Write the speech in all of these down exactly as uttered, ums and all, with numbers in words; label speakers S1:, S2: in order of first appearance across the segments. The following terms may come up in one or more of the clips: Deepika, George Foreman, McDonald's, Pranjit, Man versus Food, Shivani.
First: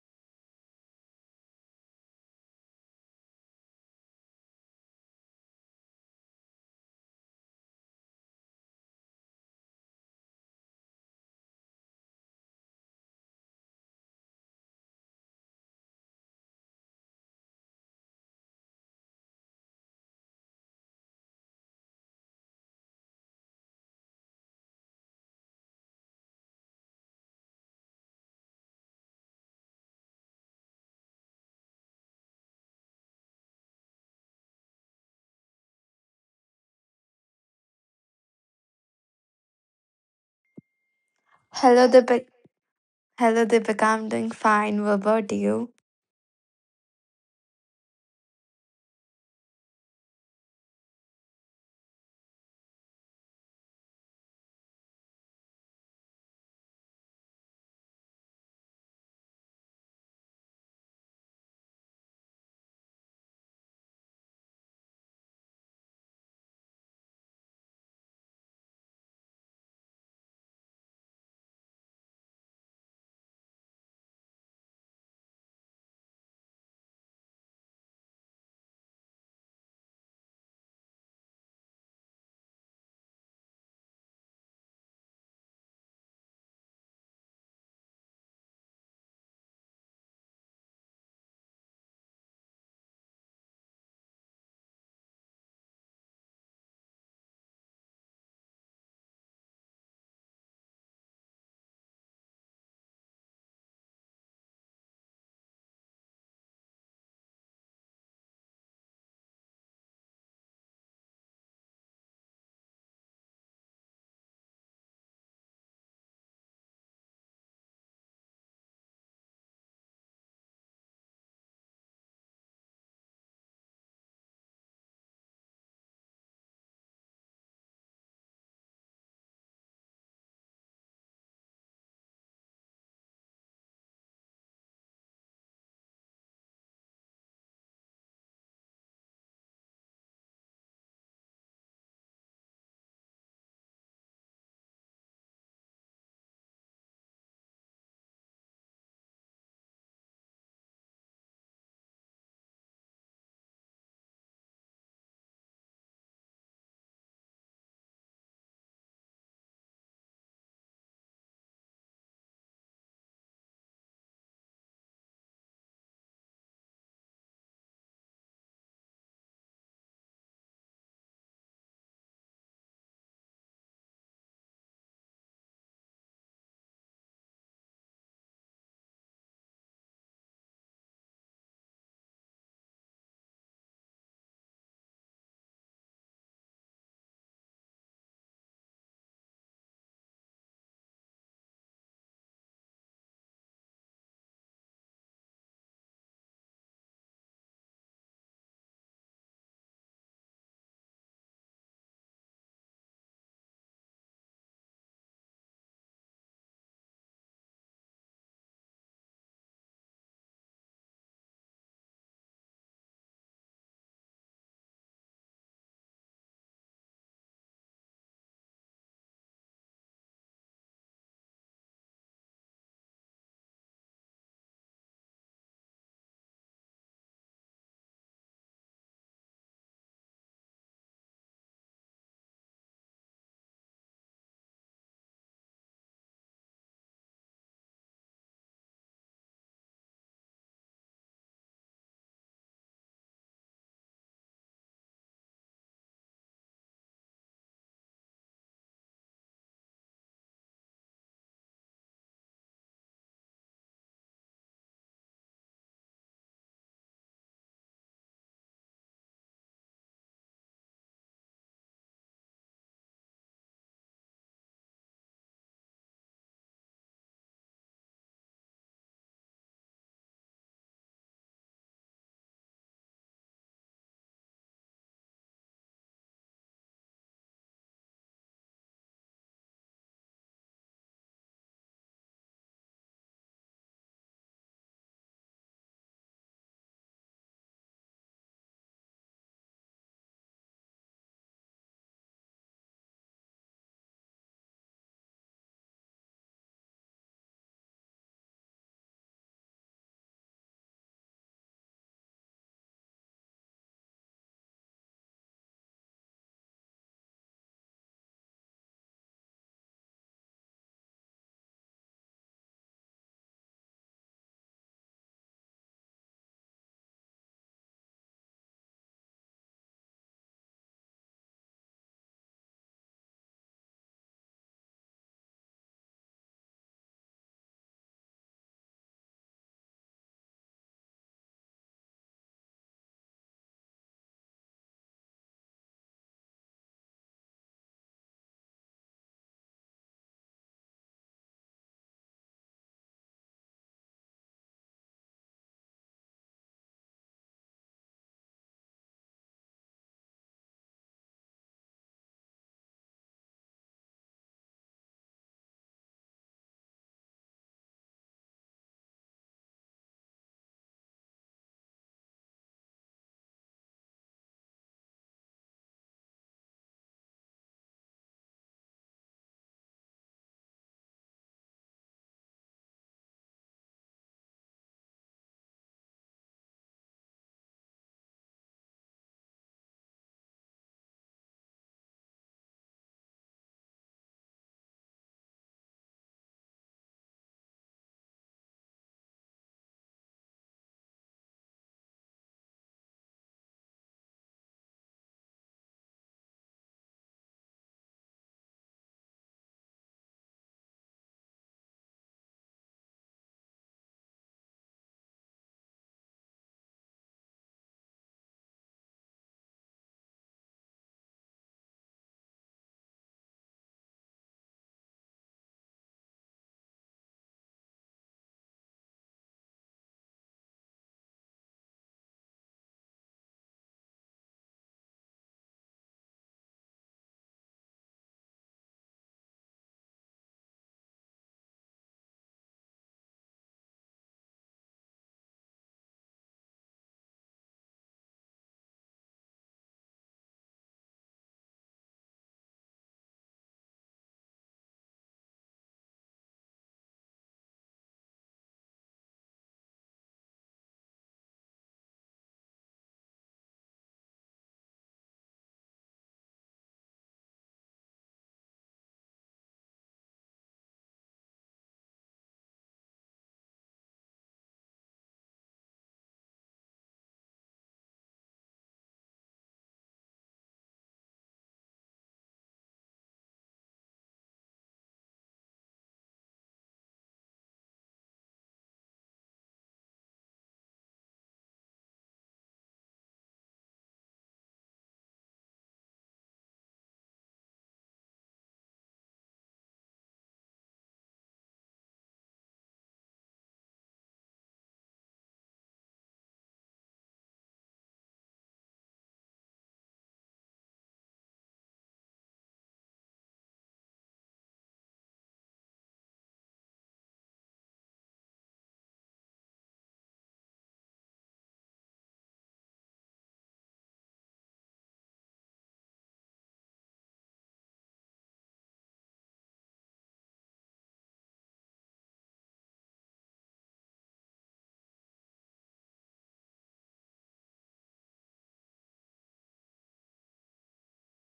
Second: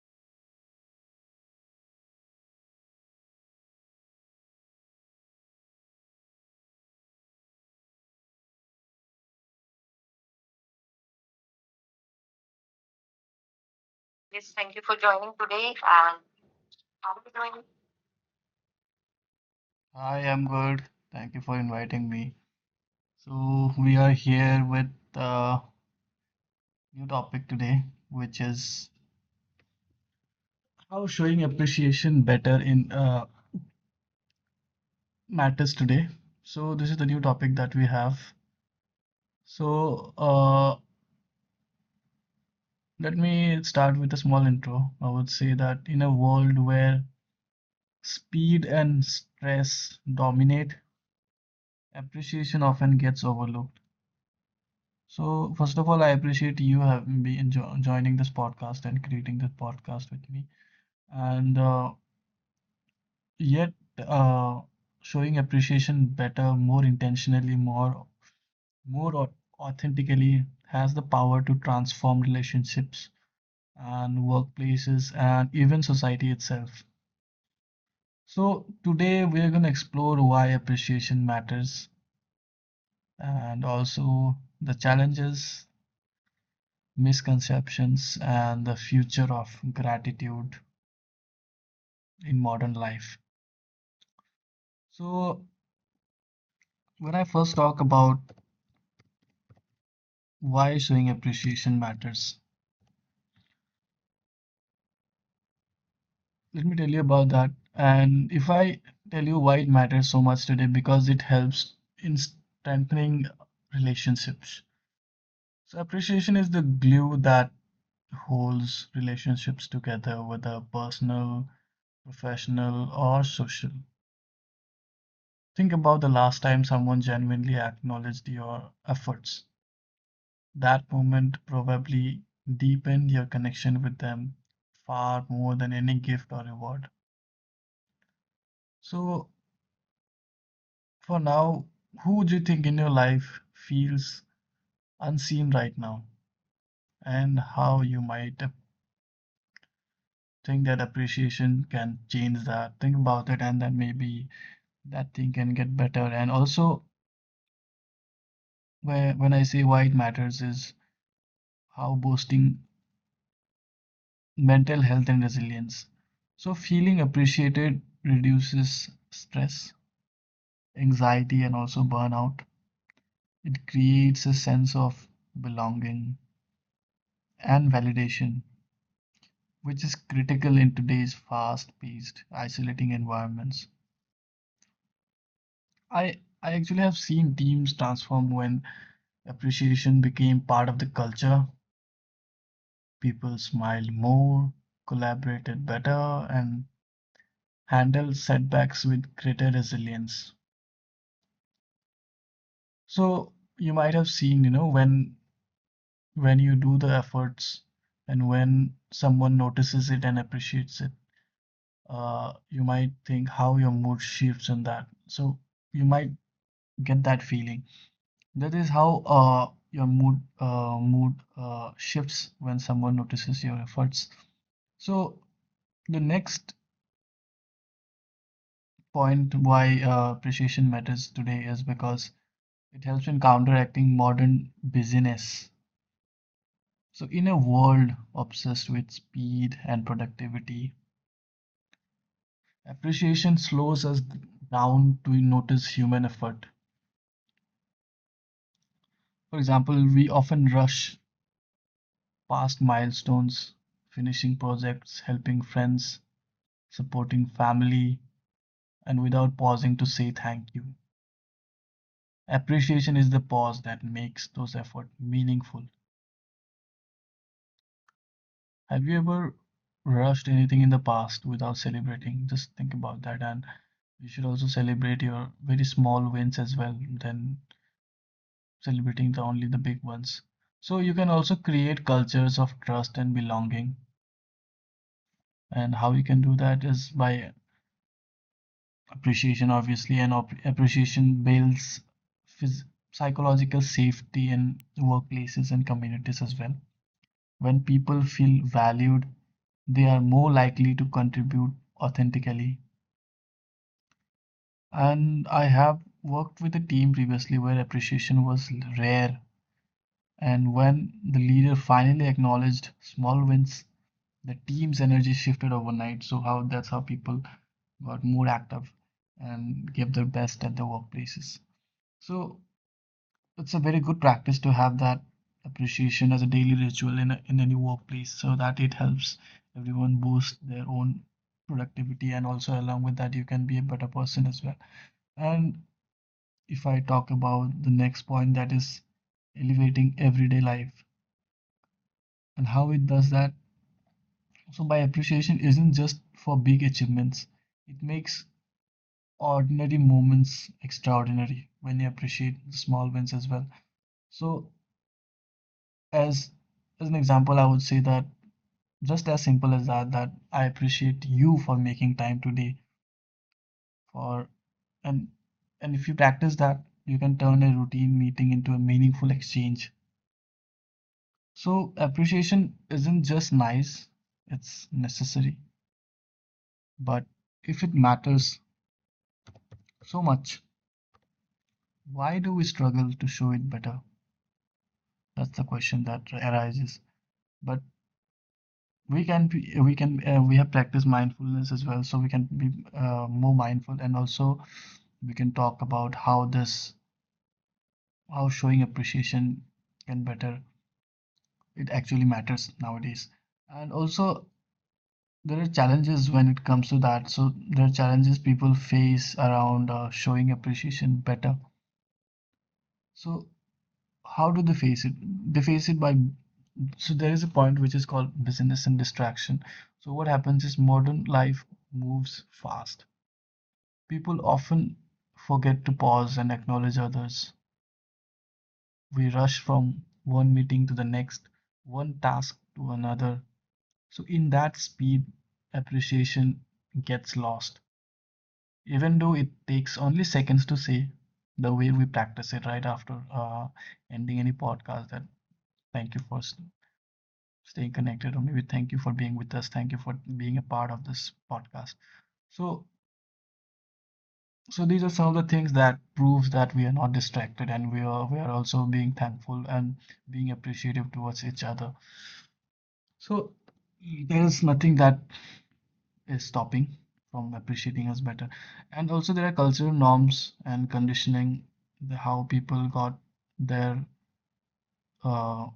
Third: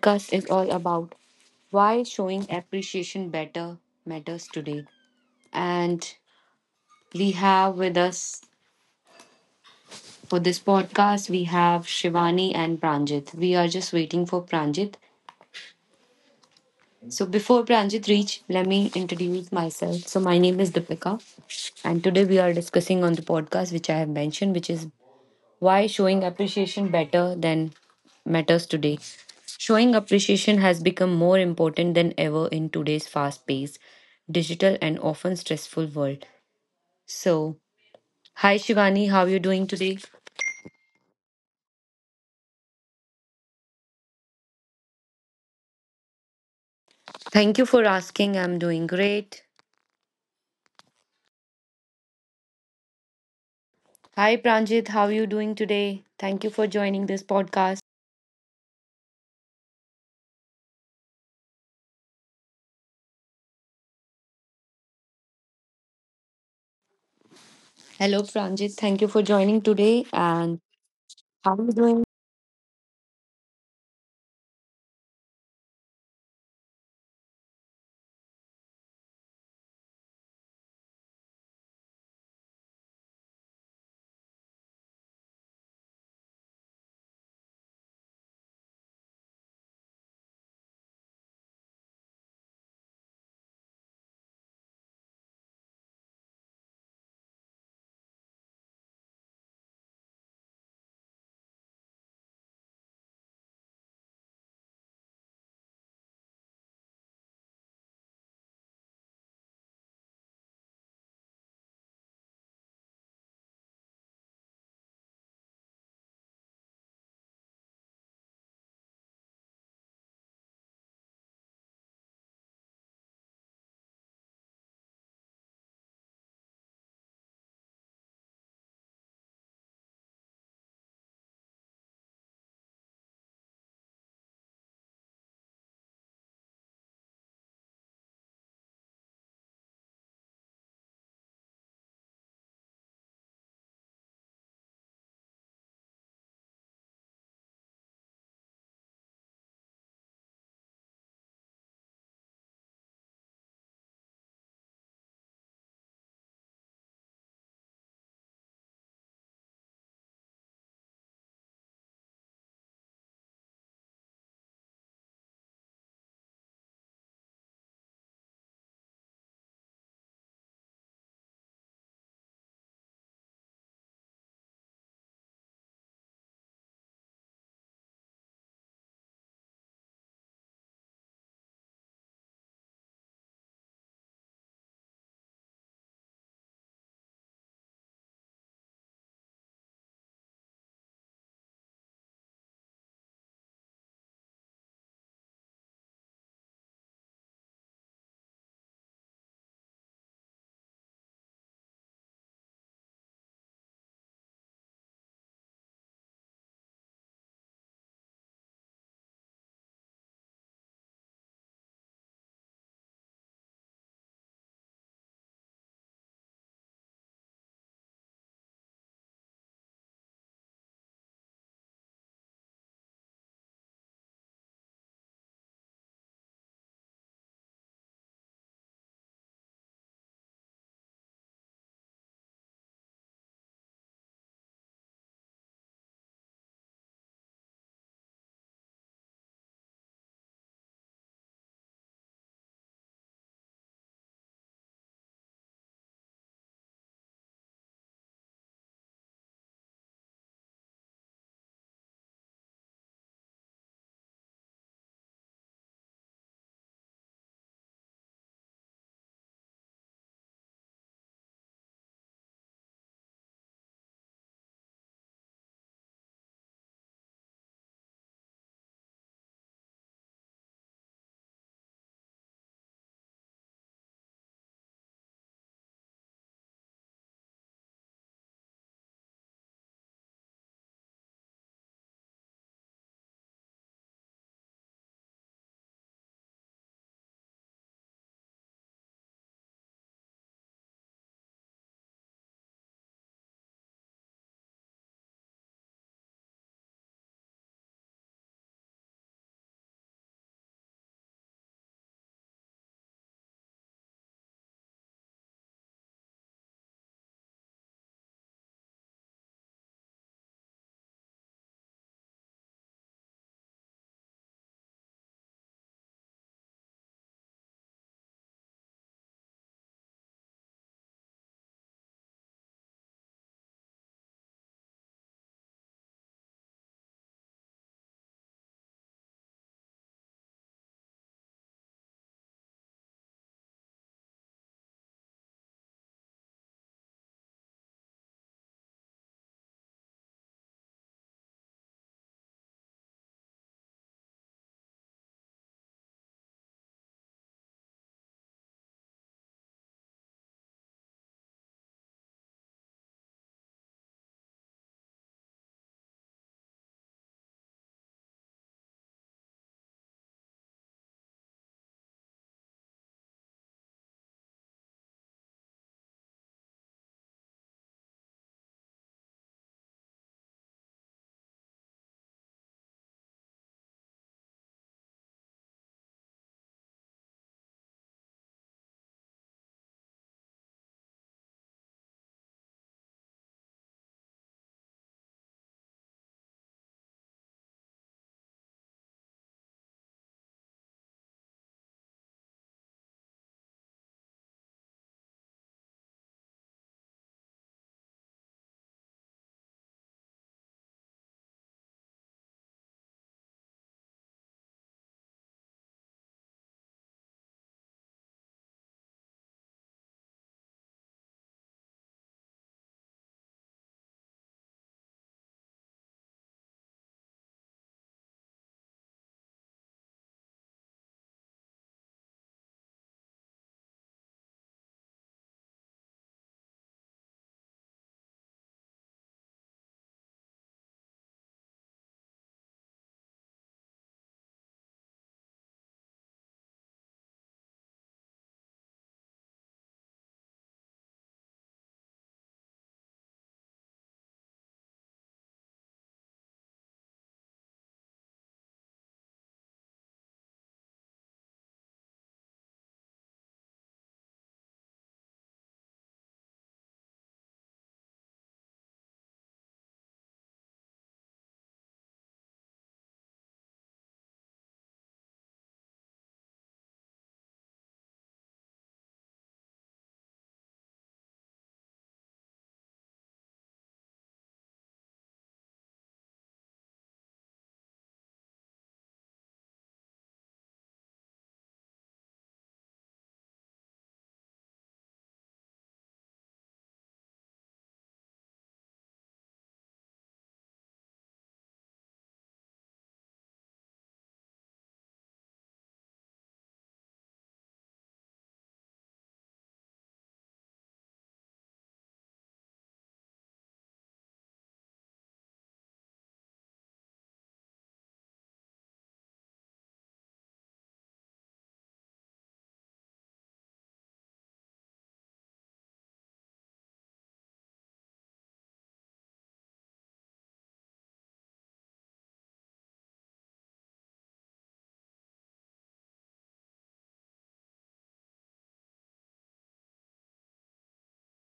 S1: podcast is all about why showing appreciation better matters today. And we have with us for this podcast, we have Shivani and Pranjit. We are just waiting for Pranjit. So before Pranjit reach, let me introduce myself. So my name is Deepika, and today we are discussing on the podcast, which I have mentioned, which is why showing appreciation better than matters today. Showing appreciation has become more important than ever in today's fast paced, digital, and often stressful world. So hi Shivani, how are you doing today?
S2: Hello, Deepika. Hello, Deepika. I'm doing fine. What about you?
S1: Thank you for asking. I'm doing great. Hi Pranjit, how are you doing today? Thank you for joining this podcast. Hello Pranjit, thank you for joining today
S3: Yes, thank
S1: and
S3: you for joining
S1: how
S3: today.
S1: are you
S3: And
S1: doing?
S3: how are you doing? Hi, I'm good. Thank you for inviting me. So, we are here with a new topic today, which is how showing appreciation better in uh, matters today. So, this is the new topic that we have. So, uh, Let me start with a small intro. I would say that in a world where speed and stress dominate, appreciation often gets overlooked. So, first of all, I appreciate you having been jo joining this podcast and creating this podcast with me, and uh, yet uh, showing appreciation better, more intentionally, more more au- authentically has the power to transform relationships and workplaces and even society itself. So, today we're going to explore why appreciation matters and also the challenges, misconceptions, and the future of gratitude in modern life. So, when I first talk about why showing appreciation matters, let me tell you about that. And if I tell you why it matters so much today, because it helps in strengthening relationships. So, appreciation is the glue that holds relationships together, whether personal, professional, or social. Think about the last time someone genuinely acknowledged your efforts. That moment probably deepened your connection with them far more than any gift or reward. So, for now, who do you think in your life feels unseen right now, and how you might think that appreciation can change that? Think about it, and then maybe that thing can get better. And also, where, when I say why it matters, is how boasting mental health and resilience. So, feeling appreciated reduces stress, anxiety, and also burnout. It creates a sense of belonging and validation, which is critical in today's fast paced, isolating environments. I, I actually have seen teams transform when appreciation became part of the culture. People smiled more, collaborated better, and handled setbacks with greater resilience. So you might have seen, you know, when when you do the efforts and when someone notices it and appreciates it, uh, you might think how your mood shifts and that. So you might get that feeling. That is how uh, your mood uh, mood uh, shifts when someone notices your efforts. So the next point why uh, appreciation matters today is because it helps in counteracting modern busyness. So, in a world obsessed with speed and productivity, appreciation slows us down to notice human effort. For example, we often rush past milestones, finishing projects, helping friends, supporting family, and without pausing to say thank you. Appreciation is the pause that makes those efforts meaningful. Have you ever rushed anything in the past without celebrating? Just think about that. And you should also celebrate your very small wins as well than celebrating the only the big ones. So you can also create cultures of trust and belonging. And how you can do that is by appreciation, obviously, and op- appreciation builds phys- psychological safety in workplaces and communities as well. When people feel valued, they are more likely to contribute authentically. And I have worked with a team previously where appreciation was rare. And when the leader finally acknowledged small wins, the team's energy shifted overnight. So how that's how people got more active and give their best at their workplaces. So it's a very good practice to have that appreciation as a daily ritual in a, in any workplace so that it helps everyone boost their own productivity, and also along with that you can be a better person as well. And if I talk about the next point, that is elevating everyday life and how it does that. So by appreciation isn't just for big achievements. It makes ordinary moments extraordinary when you appreciate the small wins as well. So as as an example, I would say that just as simple as that, that I appreciate you for making time today for and and if you practice that, you can turn a routine meeting into a meaningful exchange. So appreciation isn't just nice, it's necessary. But if it matters so much, why do we struggle to show it better? That's the question that arises. But we can be, we can uh, we have practiced mindfulness as well, so we can be uh, more mindful, and also we can talk about how this how showing appreciation can better, it actually matters nowadays. And also there are challenges when it comes to that. So there are challenges people face around uh, showing appreciation better. So how do they face it? They face it by, so there is a point which is called business and distraction. So what happens is modern life moves fast. People often forget to pause and acknowledge others. We rush from one meeting to the next, one task to another. So in that speed, appreciation gets lost. Even though it takes only seconds to say the way we practice it right after uh, ending any podcast that thank you for s- stay connected. Only we thank you for being with us. Thank you for being a part of this podcast. So, so these are some of the things that proves that we are not distracted and we are we are also being thankful and being appreciative towards each other. So there is nothing that is stopping from appreciating us better. And also there are cultural norms and conditioning, the, how people got their uh,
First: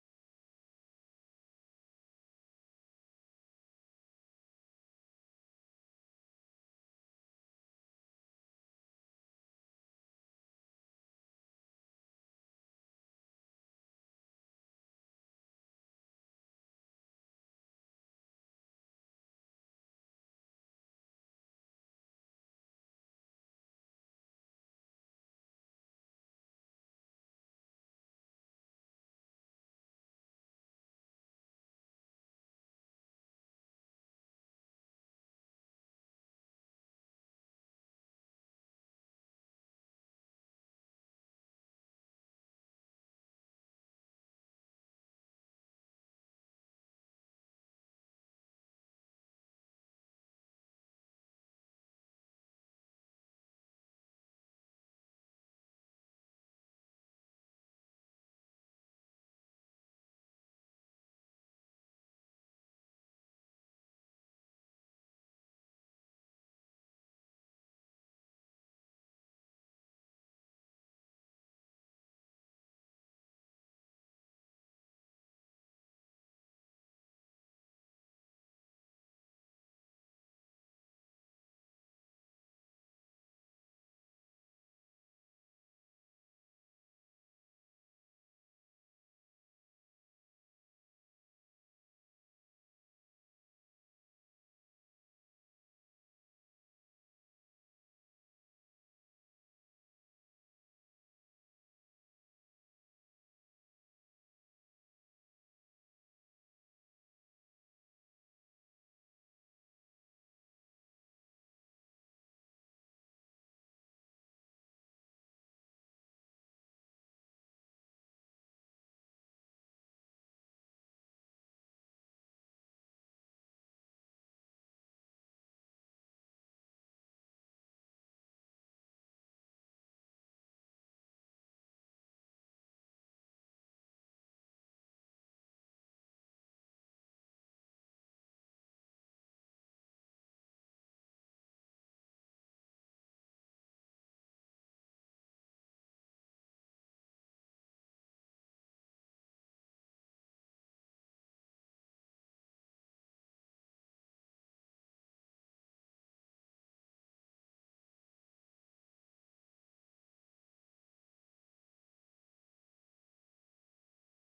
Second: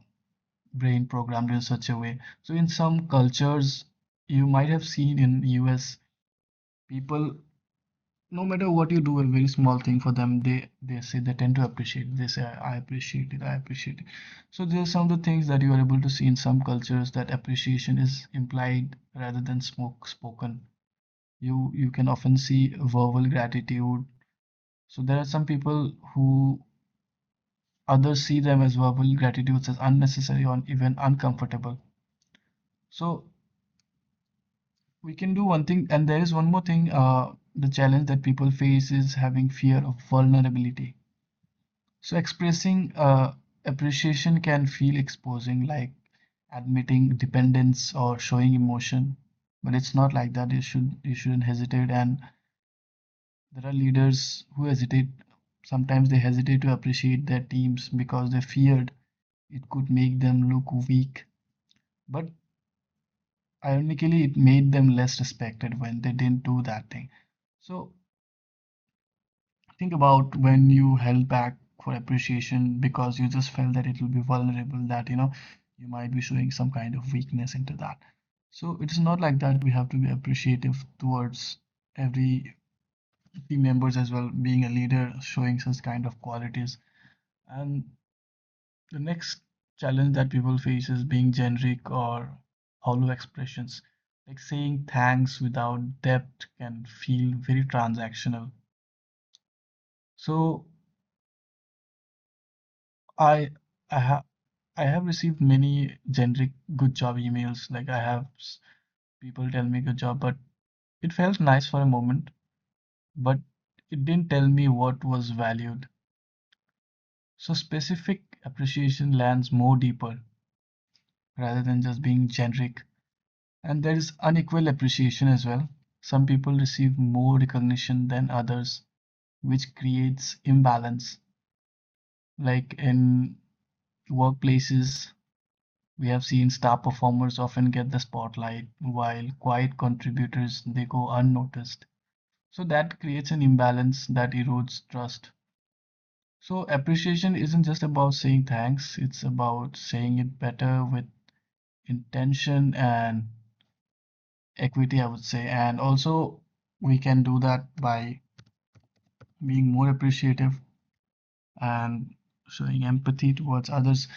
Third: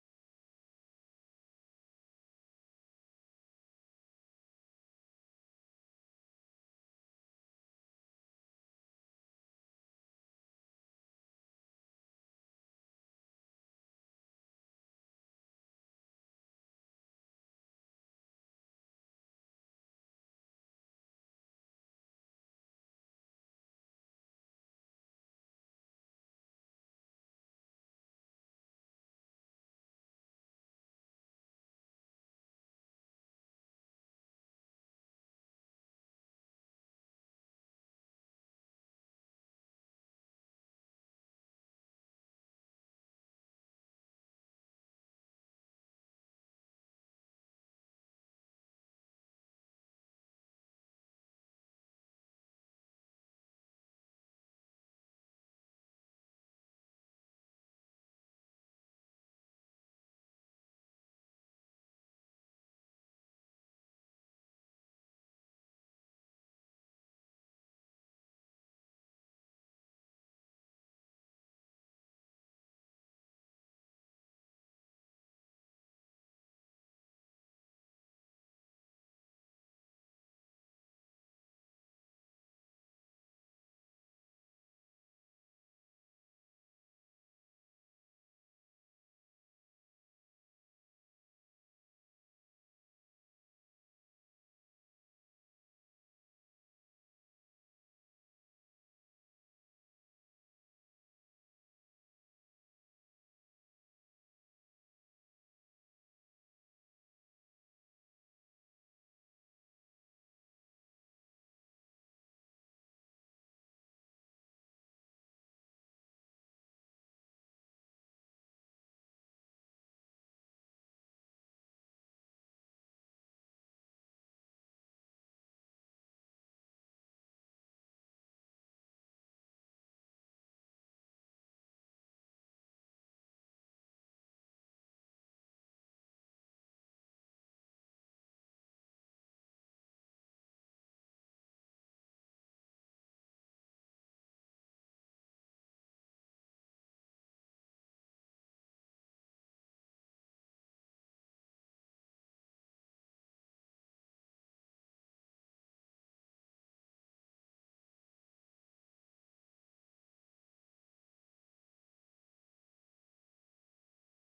S3: brain programmed in such a way. So in some cultures, you might have seen in U S people, no matter what you do, a very small thing for them, they they say they tend to appreciate it. They say, I appreciate it, I appreciate it. So there are some of the things that you are able to see in some cultures that appreciation is implied rather than smoke spoken. You you can often see verbal gratitude. So there are some people who others see them as verbal gratitudes as unnecessary or even uncomfortable. So we can do one thing, and there is one more thing. Uh, the challenge that people face is having fear of vulnerability. So expressing uh, appreciation can feel exposing, like admitting dependence or showing emotion, but it's not like that. You should you shouldn't hesitate. And there are leaders who hesitate. Sometimes they hesitate to appreciate their teams because they feared it could make them look weak. But ironically, it made them less respected when they didn't do that thing. So think about when you held back for appreciation because you just felt that it will be vulnerable, that you know you might be showing some kind of weakness into that. So it is not like that. We have to be appreciative towards every team members as well, being a leader, showing such kind of qualities. And the next challenge that people face is being generic or hollow expressions. Like saying thanks without depth can feel very transactional. So I I, ha I have received many generic good job emails. Like I have s- people tell me good job, but it felt nice for a moment, but it didn't tell me what was valued. So specific appreciation lands more deeper rather than just being generic. And there is unequal appreciation as well. Some people receive more recognition than others, which creates imbalance. Like in workplaces, we have seen star performers often get the spotlight, while quiet contributors they go unnoticed. So that creates an imbalance that erodes trust. So appreciation isn't just about saying thanks, it's about saying it better with intention and equity, I would say. And also we can do that by being more appreciative and showing empathy towards others.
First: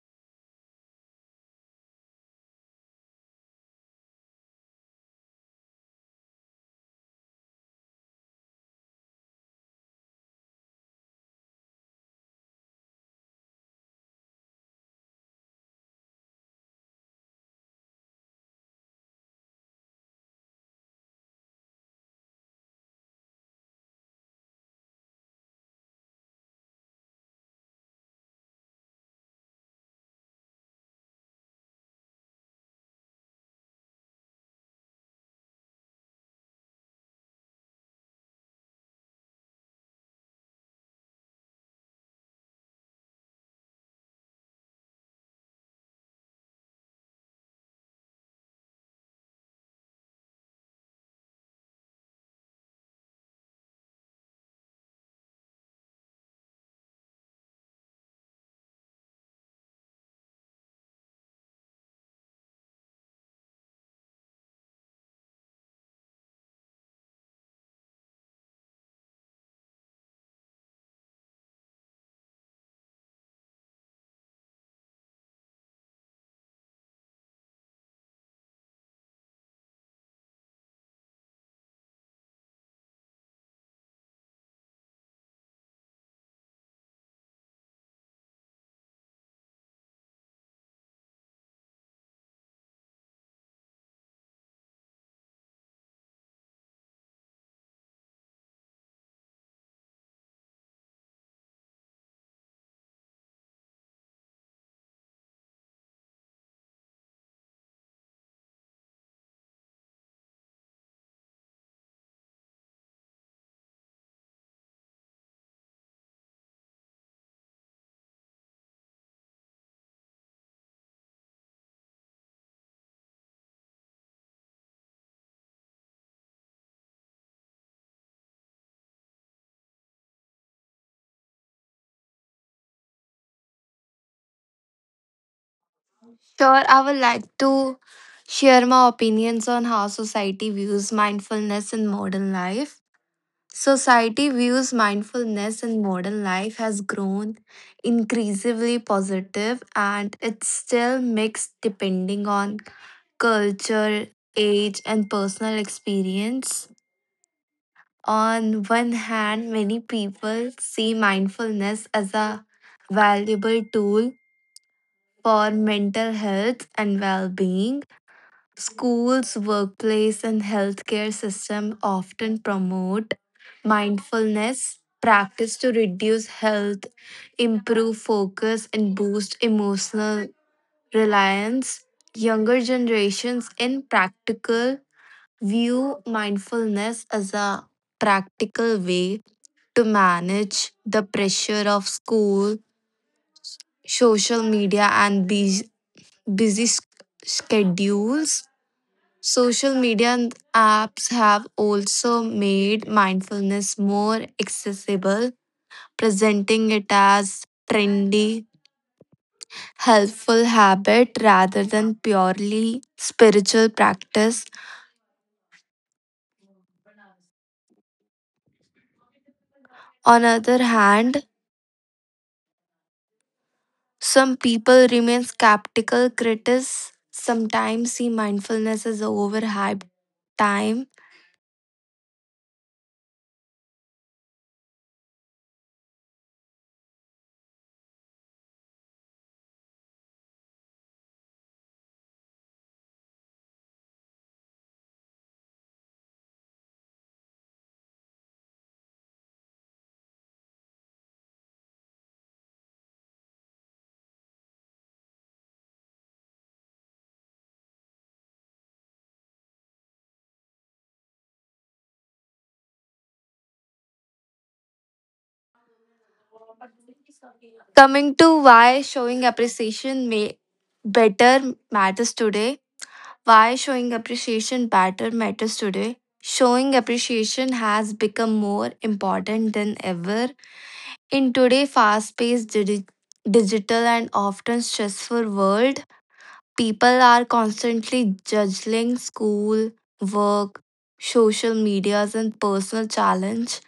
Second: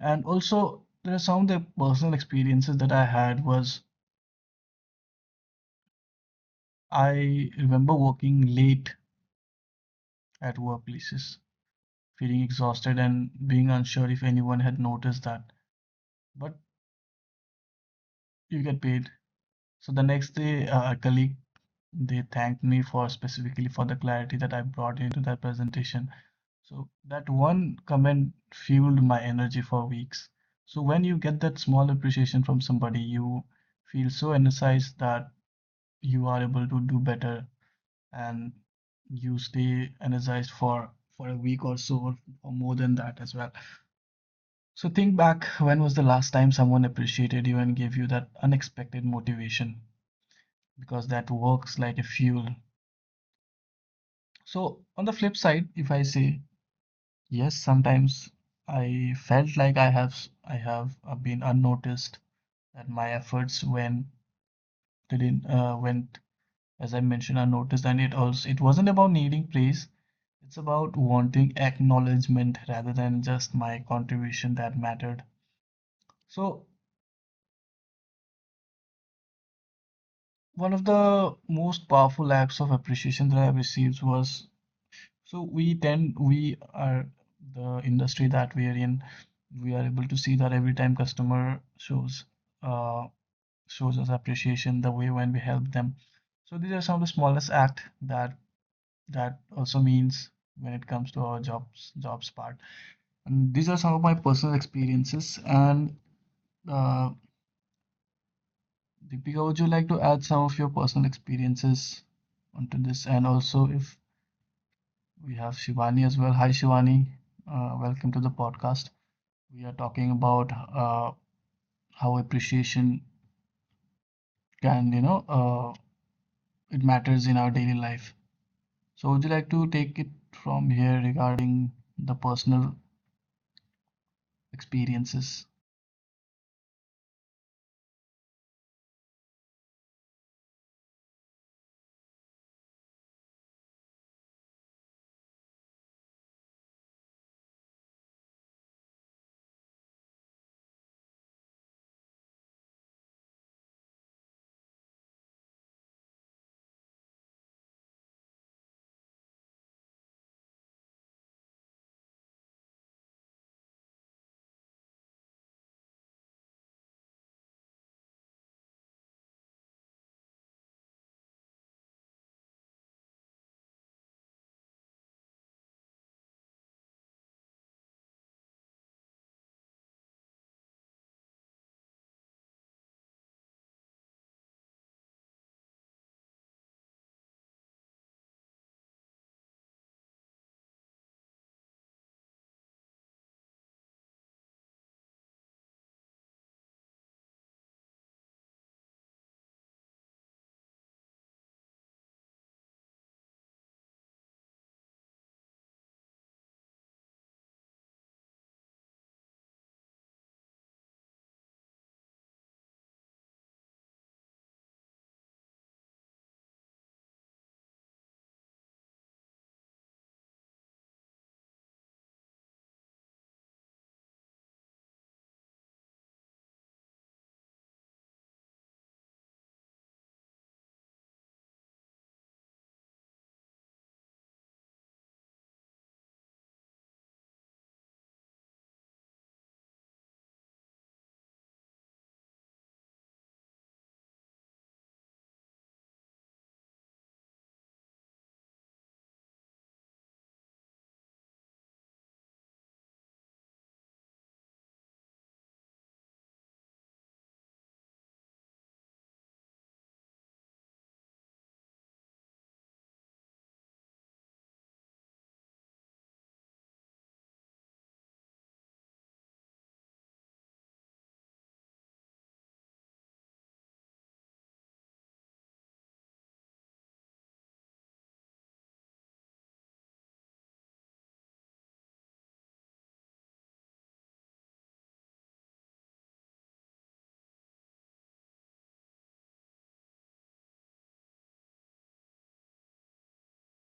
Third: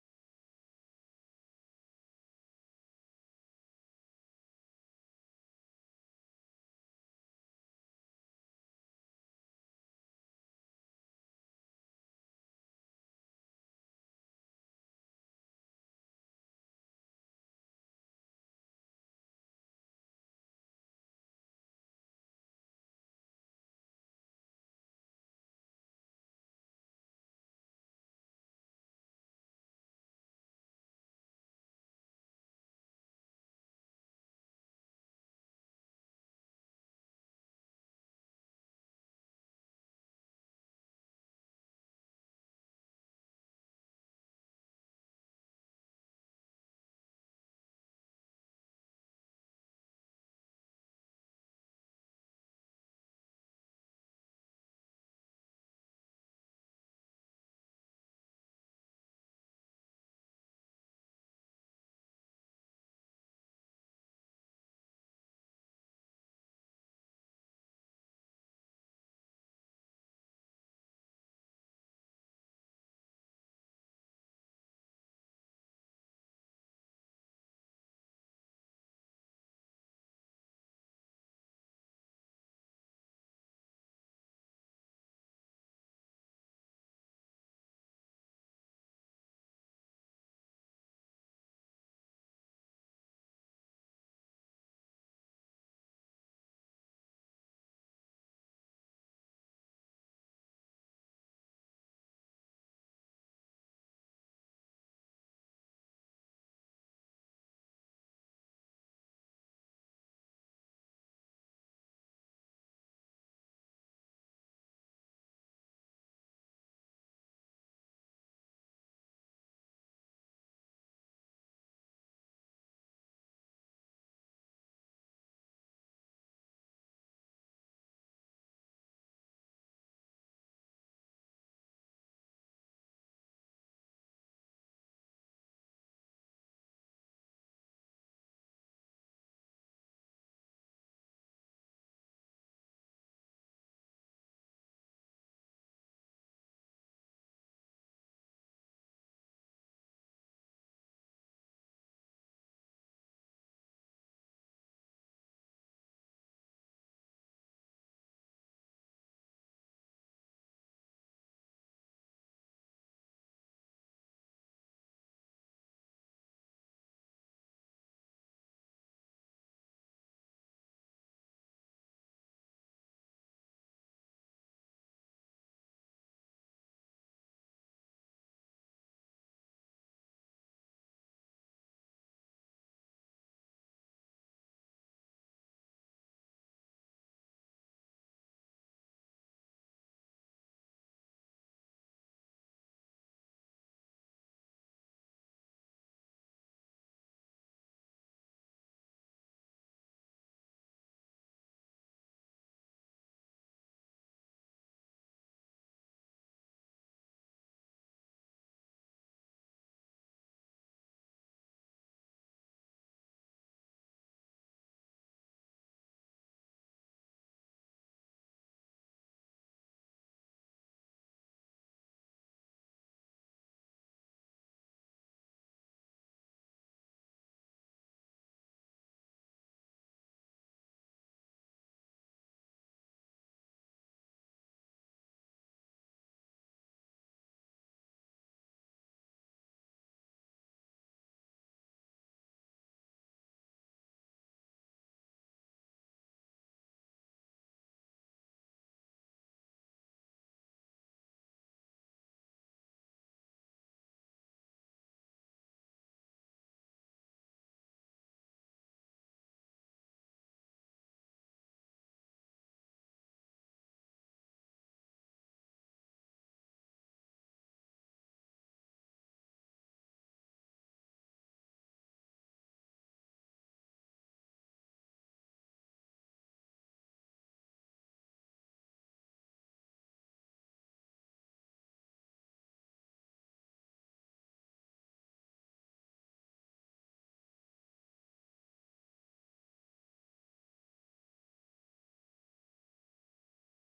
S3: And also, there are some of the personal experiences that I had was I remember working late at workplaces, feeling exhausted and being unsure if anyone had noticed that. But you get paid. So the next day, uh, a colleague they thanked me for specifically for the clarity that I brought into that presentation. So that one comment fueled my energy for weeks. So when you get that small appreciation from somebody, you feel so energized that you are able to do better, and you stay energized for for a week or so, or, or more than that as well. So think back, when was the last time someone appreciated you and gave you that unexpected motivation, because that works like a fuel. So on the flip side, if I say yes, sometimes I felt like I have I have uh, been unnoticed, that my efforts went didn't uh, went as I mentioned, I noticed, and it also it wasn't about needing praise. It's about wanting acknowledgement rather than just my contribution that mattered. So one of the most powerful acts of appreciation that I received was, so we tend we are the industry that we are in. We are able to see that every time customer shows uh, shows us appreciation the way when we help them. So these are some of the smallest acts that that also means when it comes to our jobs jobs part, and these are some of my personal experiences. And uh, Deepika, would you like to add some of your personal experiences onto this? And also, if we have Shivani as well, hi Shivani, uh, welcome to the podcast. We are talking about uh, how appreciation can, you know uh, it matters in our daily life. So would you like to take it from here regarding the personal experiences?
S2: Sure, I would like to share my opinions on how society views mindfulness in modern life. Society views mindfulness in modern life has grown increasingly positive and it's still mixed depending on culture, age, and personal experience. On one hand, many people see mindfulness as a valuable tool for mental health and well-being. Schools, workplace, and healthcare system often promote mindfulness practice to reduce health, improve focus, and boost emotional reliance. Younger generations in practical view mindfulness as a practical way to manage the pressure of school, social media, and bus- busy s- schedules. Social media and apps have also made mindfulness more accessible, presenting it as trendy, helpful habit rather than purely spiritual practice. On other hand, some people remain skeptical critics sometimes see mindfulness as overhyped time. Coming to why showing appreciation may better matters today. Why showing appreciation better matters today. Showing appreciation has become more important than ever in today's fast-paced, digi- digital and often stressful world. People are constantly juggling school, work, social medias and personal challenge,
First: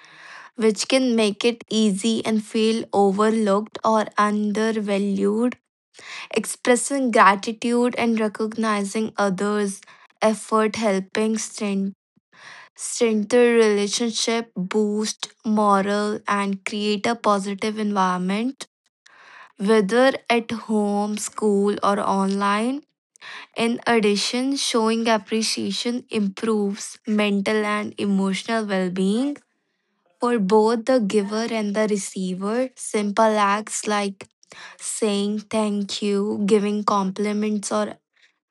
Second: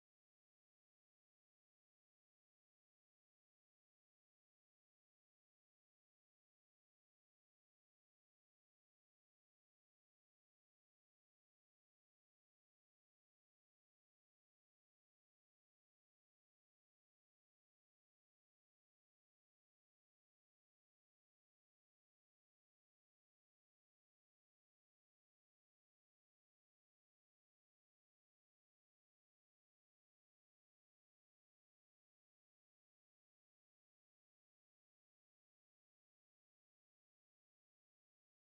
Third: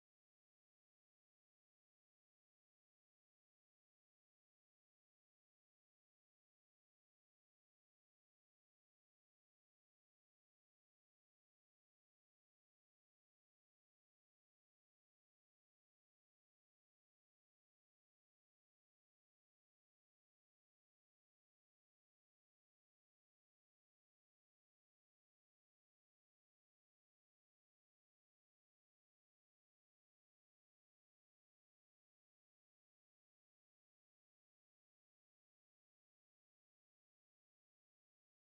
S2: which can make it easy and feel overlooked or undervalued. Expressing gratitude and recognizing others' effort helping strength, strengthen relationship, boost morale, and create a positive environment, whether at home, school, or online. In addition, showing appreciation improves mental and emotional well being for both the giver and the receiver. Simple acts like saying thank you, giving compliments, or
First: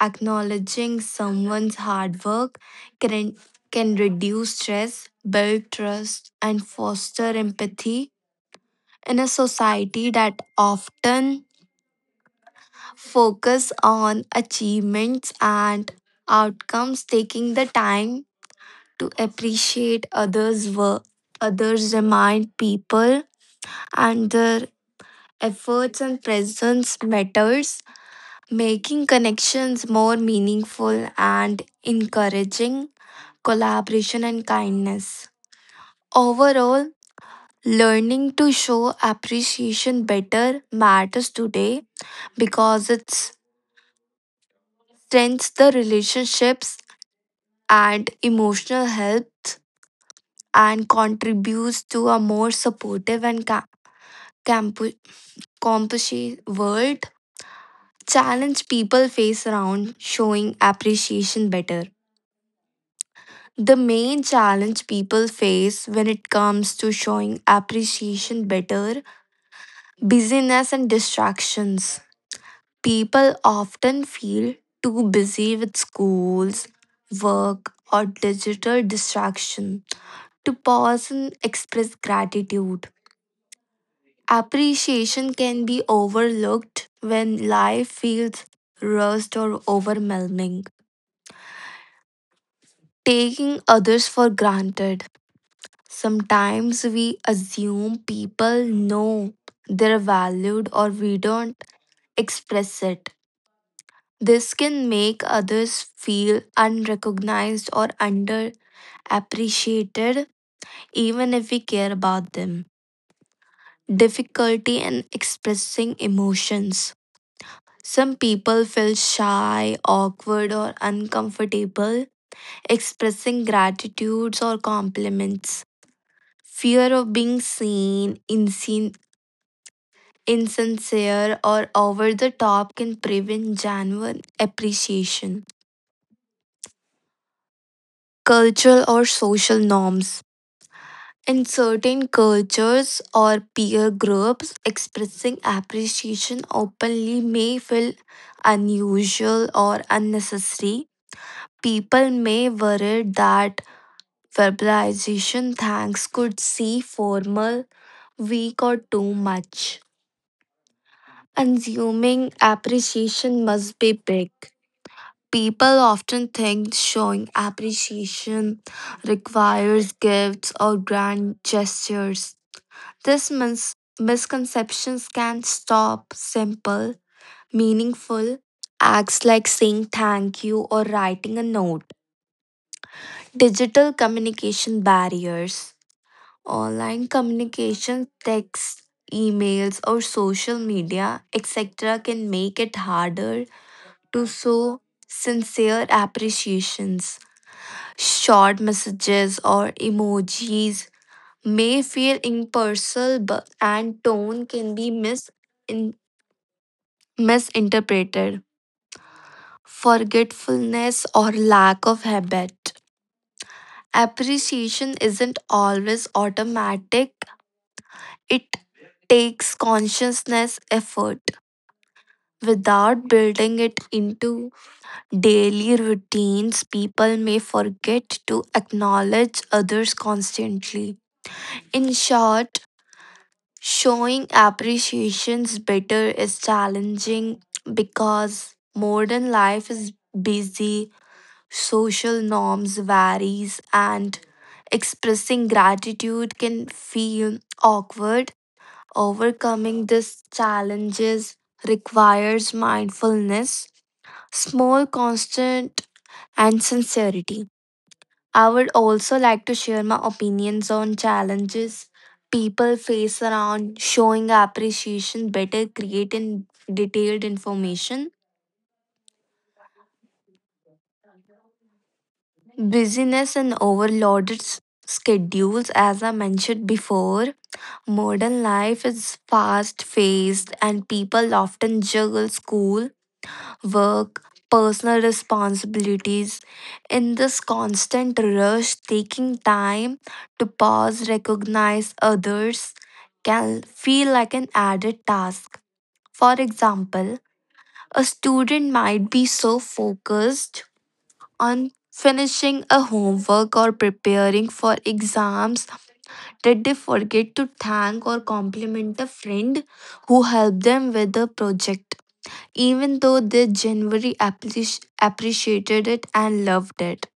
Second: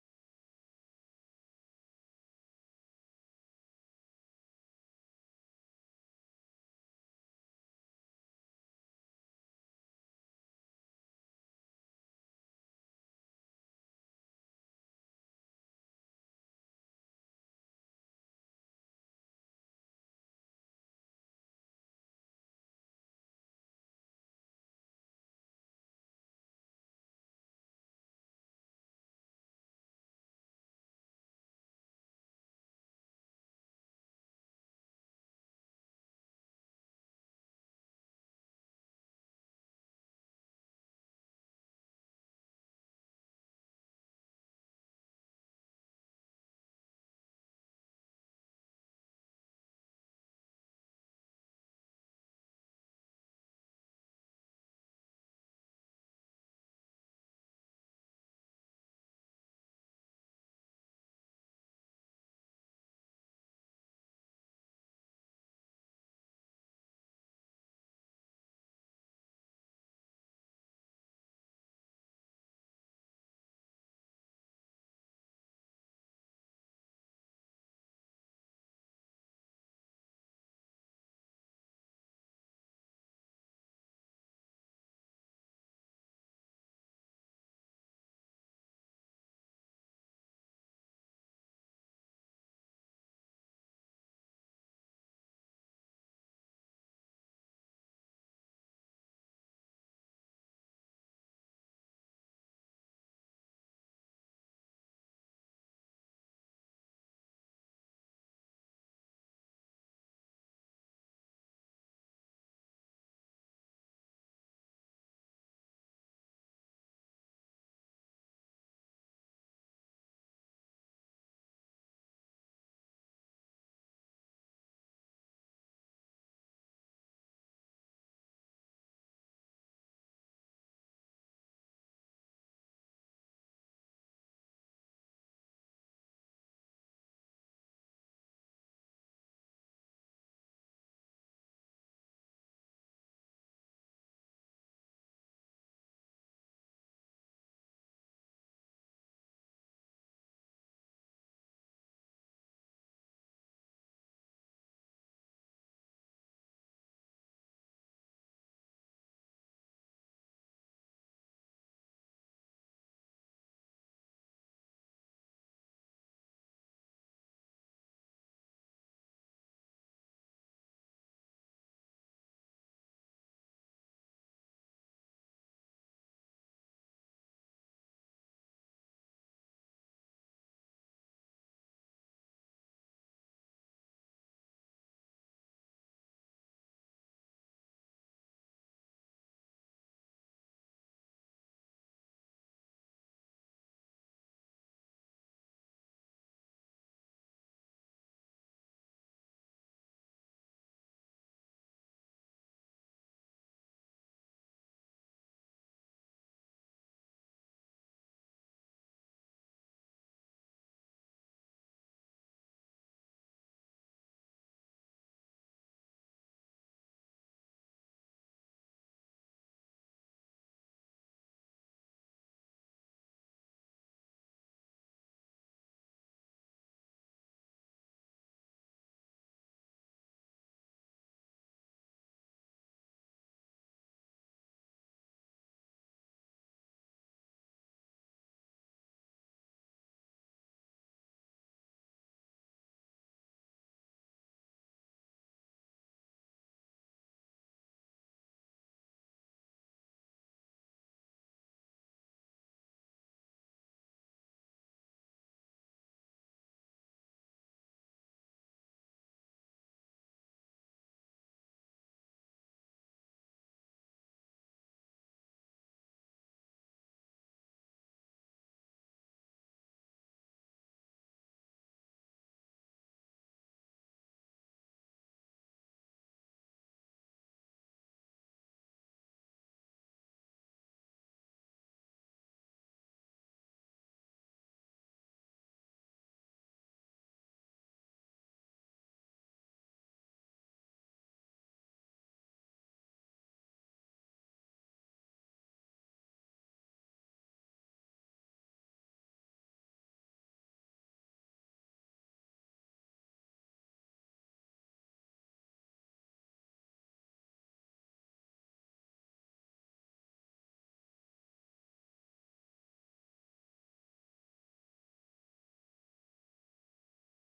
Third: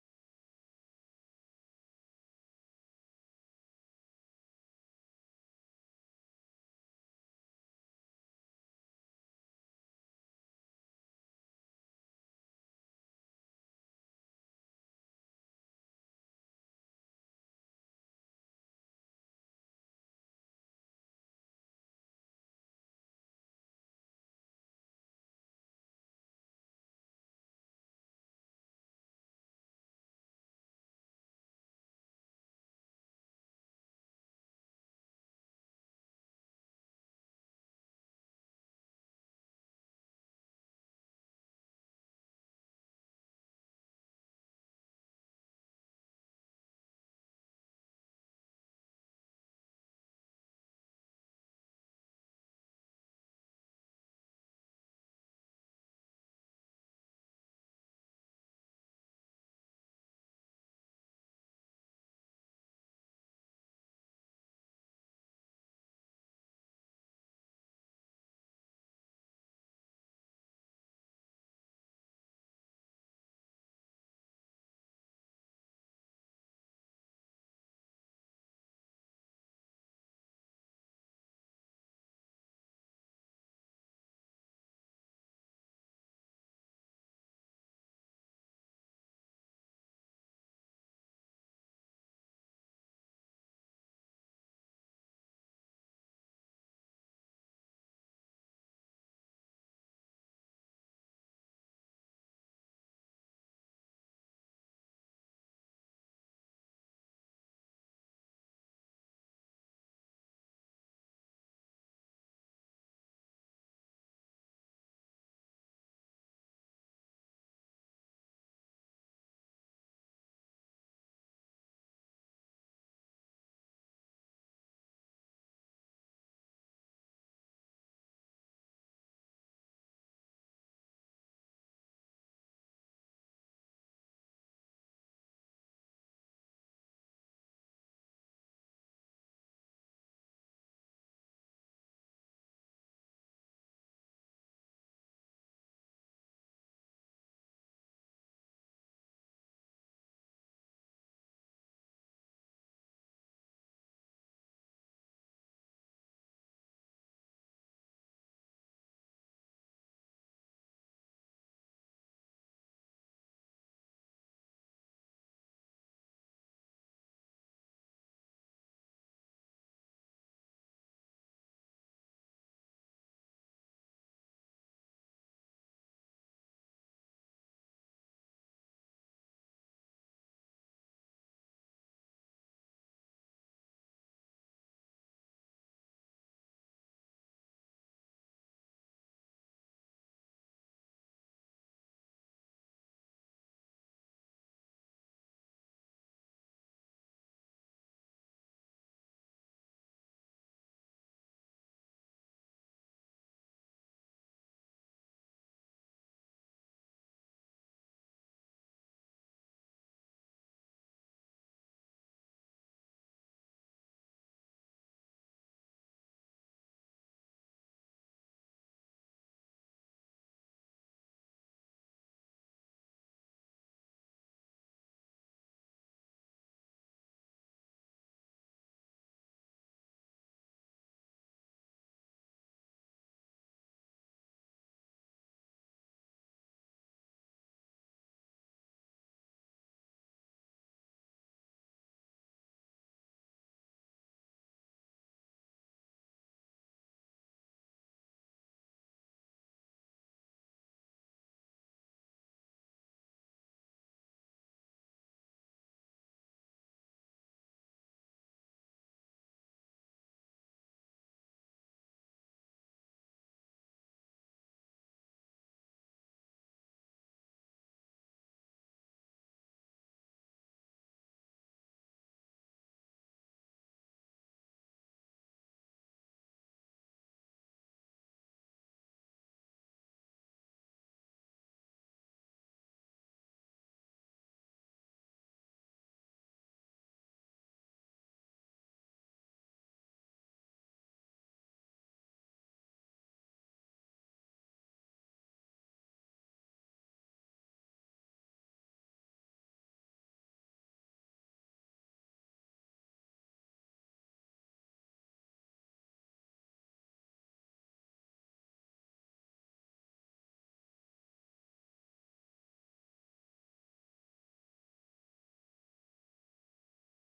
S2: acknowledging someone's hard work can, can reduce stress, build trust, and foster empathy in a society that often focus on achievements and outcomes, taking the time to appreciate others work others remind people and their efforts and presence matters, making connections more meaningful and encouraging collaboration, and kindness. Overall, learning to show appreciation better matters today because it strengthens the relationships and emotional health and contributes to a more supportive and ca- campu- compassionate world. Challenge people face around showing appreciation better. The main challenge people face when it comes to showing appreciation better: busyness and distractions. People often feel too busy with schools, work, or digital distraction to pause and express gratitude. Appreciation can be overlooked when life feels rushed or overwhelming. Taking others for granted. Sometimes we assume people know they're valued or we don't express it. This can make others feel unrecognized or underappreciated, even if we care about them. Difficulty in expressing emotions. Some people feel shy, awkward, or uncomfortable expressing gratitudes or compliments. Fear of being seen, insin- insincere, or over the top can prevent genuine appreciation. Cultural or social norms. In certain cultures or peer groups, expressing appreciation openly may feel unusual or unnecessary. People may worry that verbalization thanks could seem formal, weak, or too much. Assuming appreciation must be big. People often think showing appreciation requires gifts or grand gestures. These mis- misconceptions can stop simple, meaningful acts like saying thank you or writing a note. Digital communication barriers. Online communication, text, emails, or social media, et cetera, can make it harder to show sincere appreciations. Short messages or emojis may feel impersonal, but and tone can be misinterpreted misinterpreted. Forgetfulness or lack of habit. Appreciation isn't always automatic, it takes consciousness effort. Without building it into daily routines, people may forget to acknowledge others constantly. In short, showing appreciations better is challenging because modern life is busy, social norms varies, and expressing gratitude can feel awkward. Overcoming these challenges requires mindfulness, small constant and sincerity. I would also like to share my opinions on challenges people face around showing appreciation better create in detailed information. Busyness and overloaded s- schedules, as I mentioned before. Modern life is fast paced, and people often juggle school, work, personal responsibilities. In this constant rush, taking time to pause, recognize others, can feel like an added task. For example, a student might be so focused on finishing a homework or preparing for exams. Did they forget to thank or compliment a friend who helped them with a project, even though they genuinely appreci- appreciated it and loved it?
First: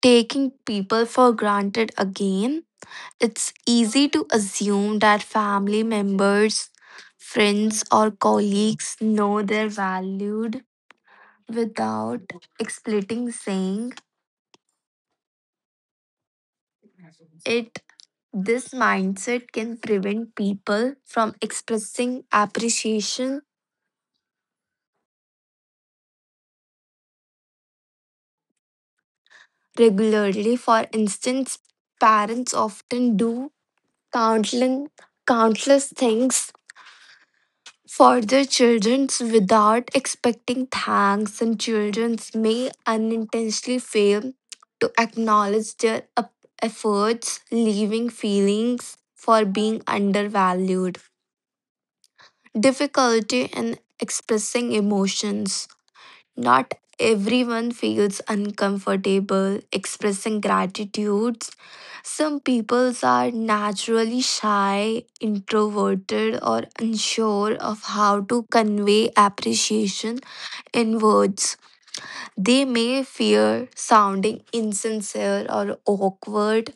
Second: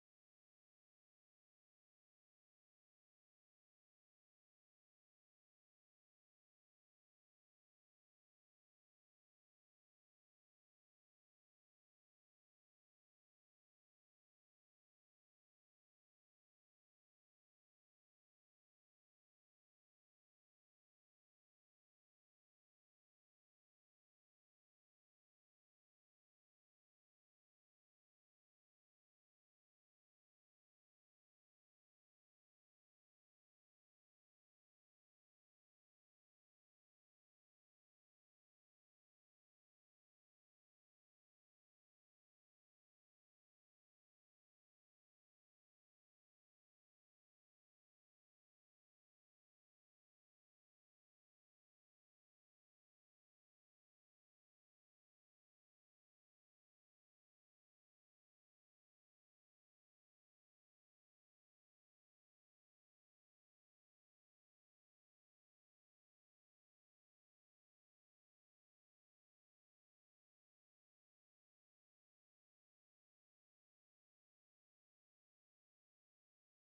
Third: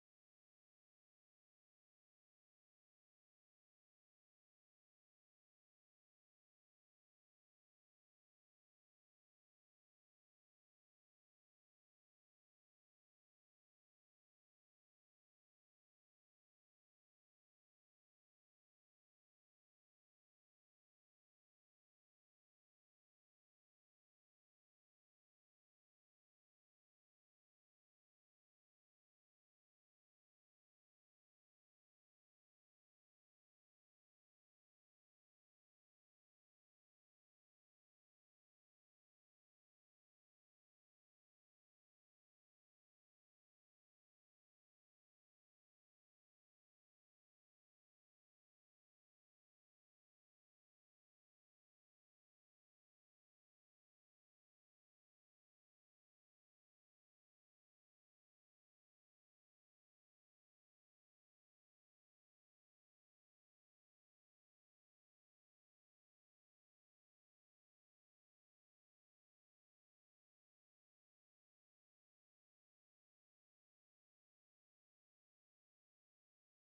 S2: Taking people for granted again, it's easy to assume that family members, friends, or colleagues know they're valued without explicitly saying it. This mindset can prevent people from expressing appreciation regularly. For instance, parents often do countless, countless things for their children without expecting thanks, and children may unintentionally fail to acknowledge their ep- efforts, leaving feelings for being undervalued. Difficulty in expressing emotions. Not everyone feels uncomfortable expressing gratitudes. Some people are naturally shy, introverted, or unsure of how to convey appreciation in words. They may fear sounding insincere or awkward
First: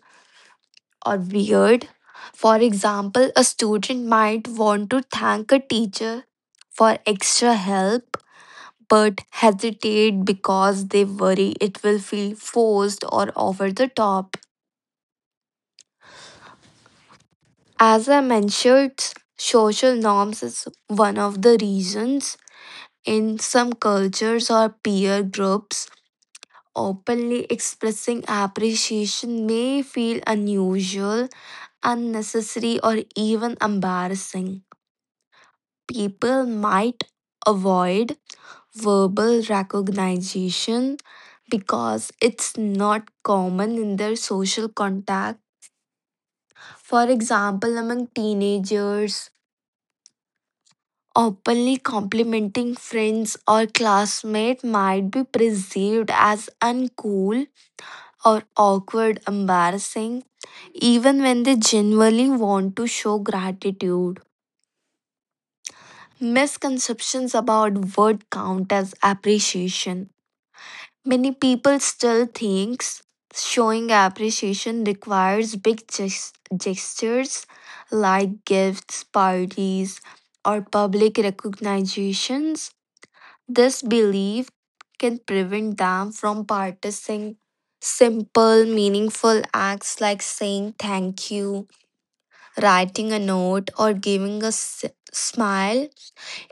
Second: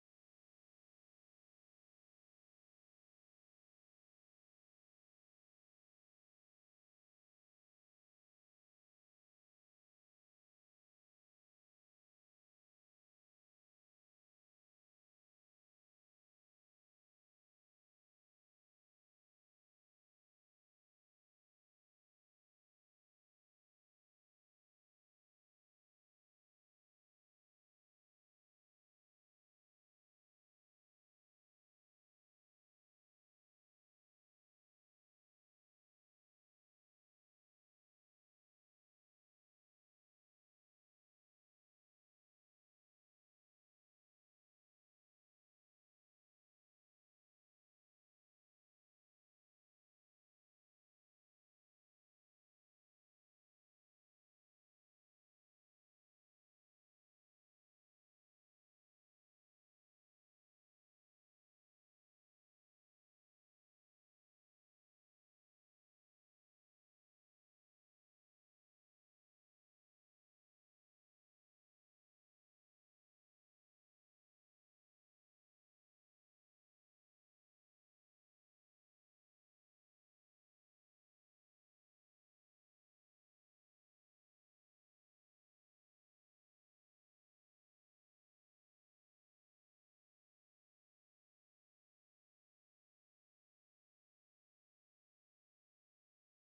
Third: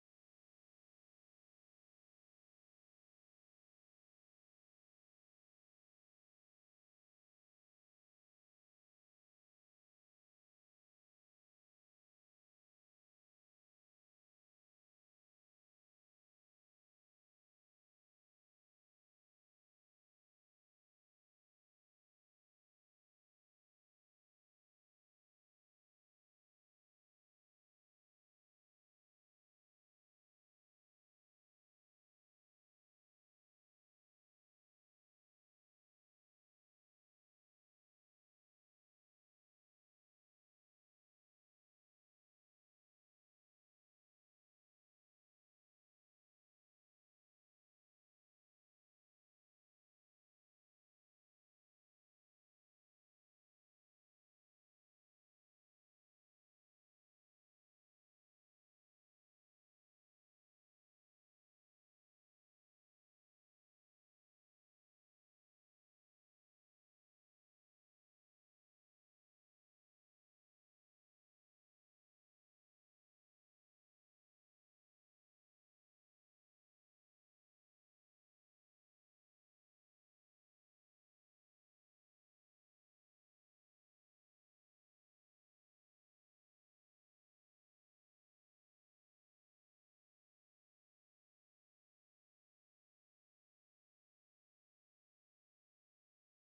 S2: or weird. For example, a student might want to thank a teacher for extra help but hesitate because they worry it will feel forced or over the top. As I mentioned, social norms is one of the reasons. In some cultures or peer groups openly expressing appreciation may feel unusual, unnecessary or even embarrassing. People might avoid verbal recognition because it's not common in their social contact. For example, among teenagers, openly complimenting friends or classmates might be perceived as uncool or awkward, embarrassing, even when they genuinely want to show gratitude. Misconceptions about word count as appreciation. Many people still thinks showing appreciation requires big ges- gestures like gifts, parties, or public recognitions. This belief can prevent them from practicing simple, meaningful acts like saying thank you, writing a note, or giving a s- smile.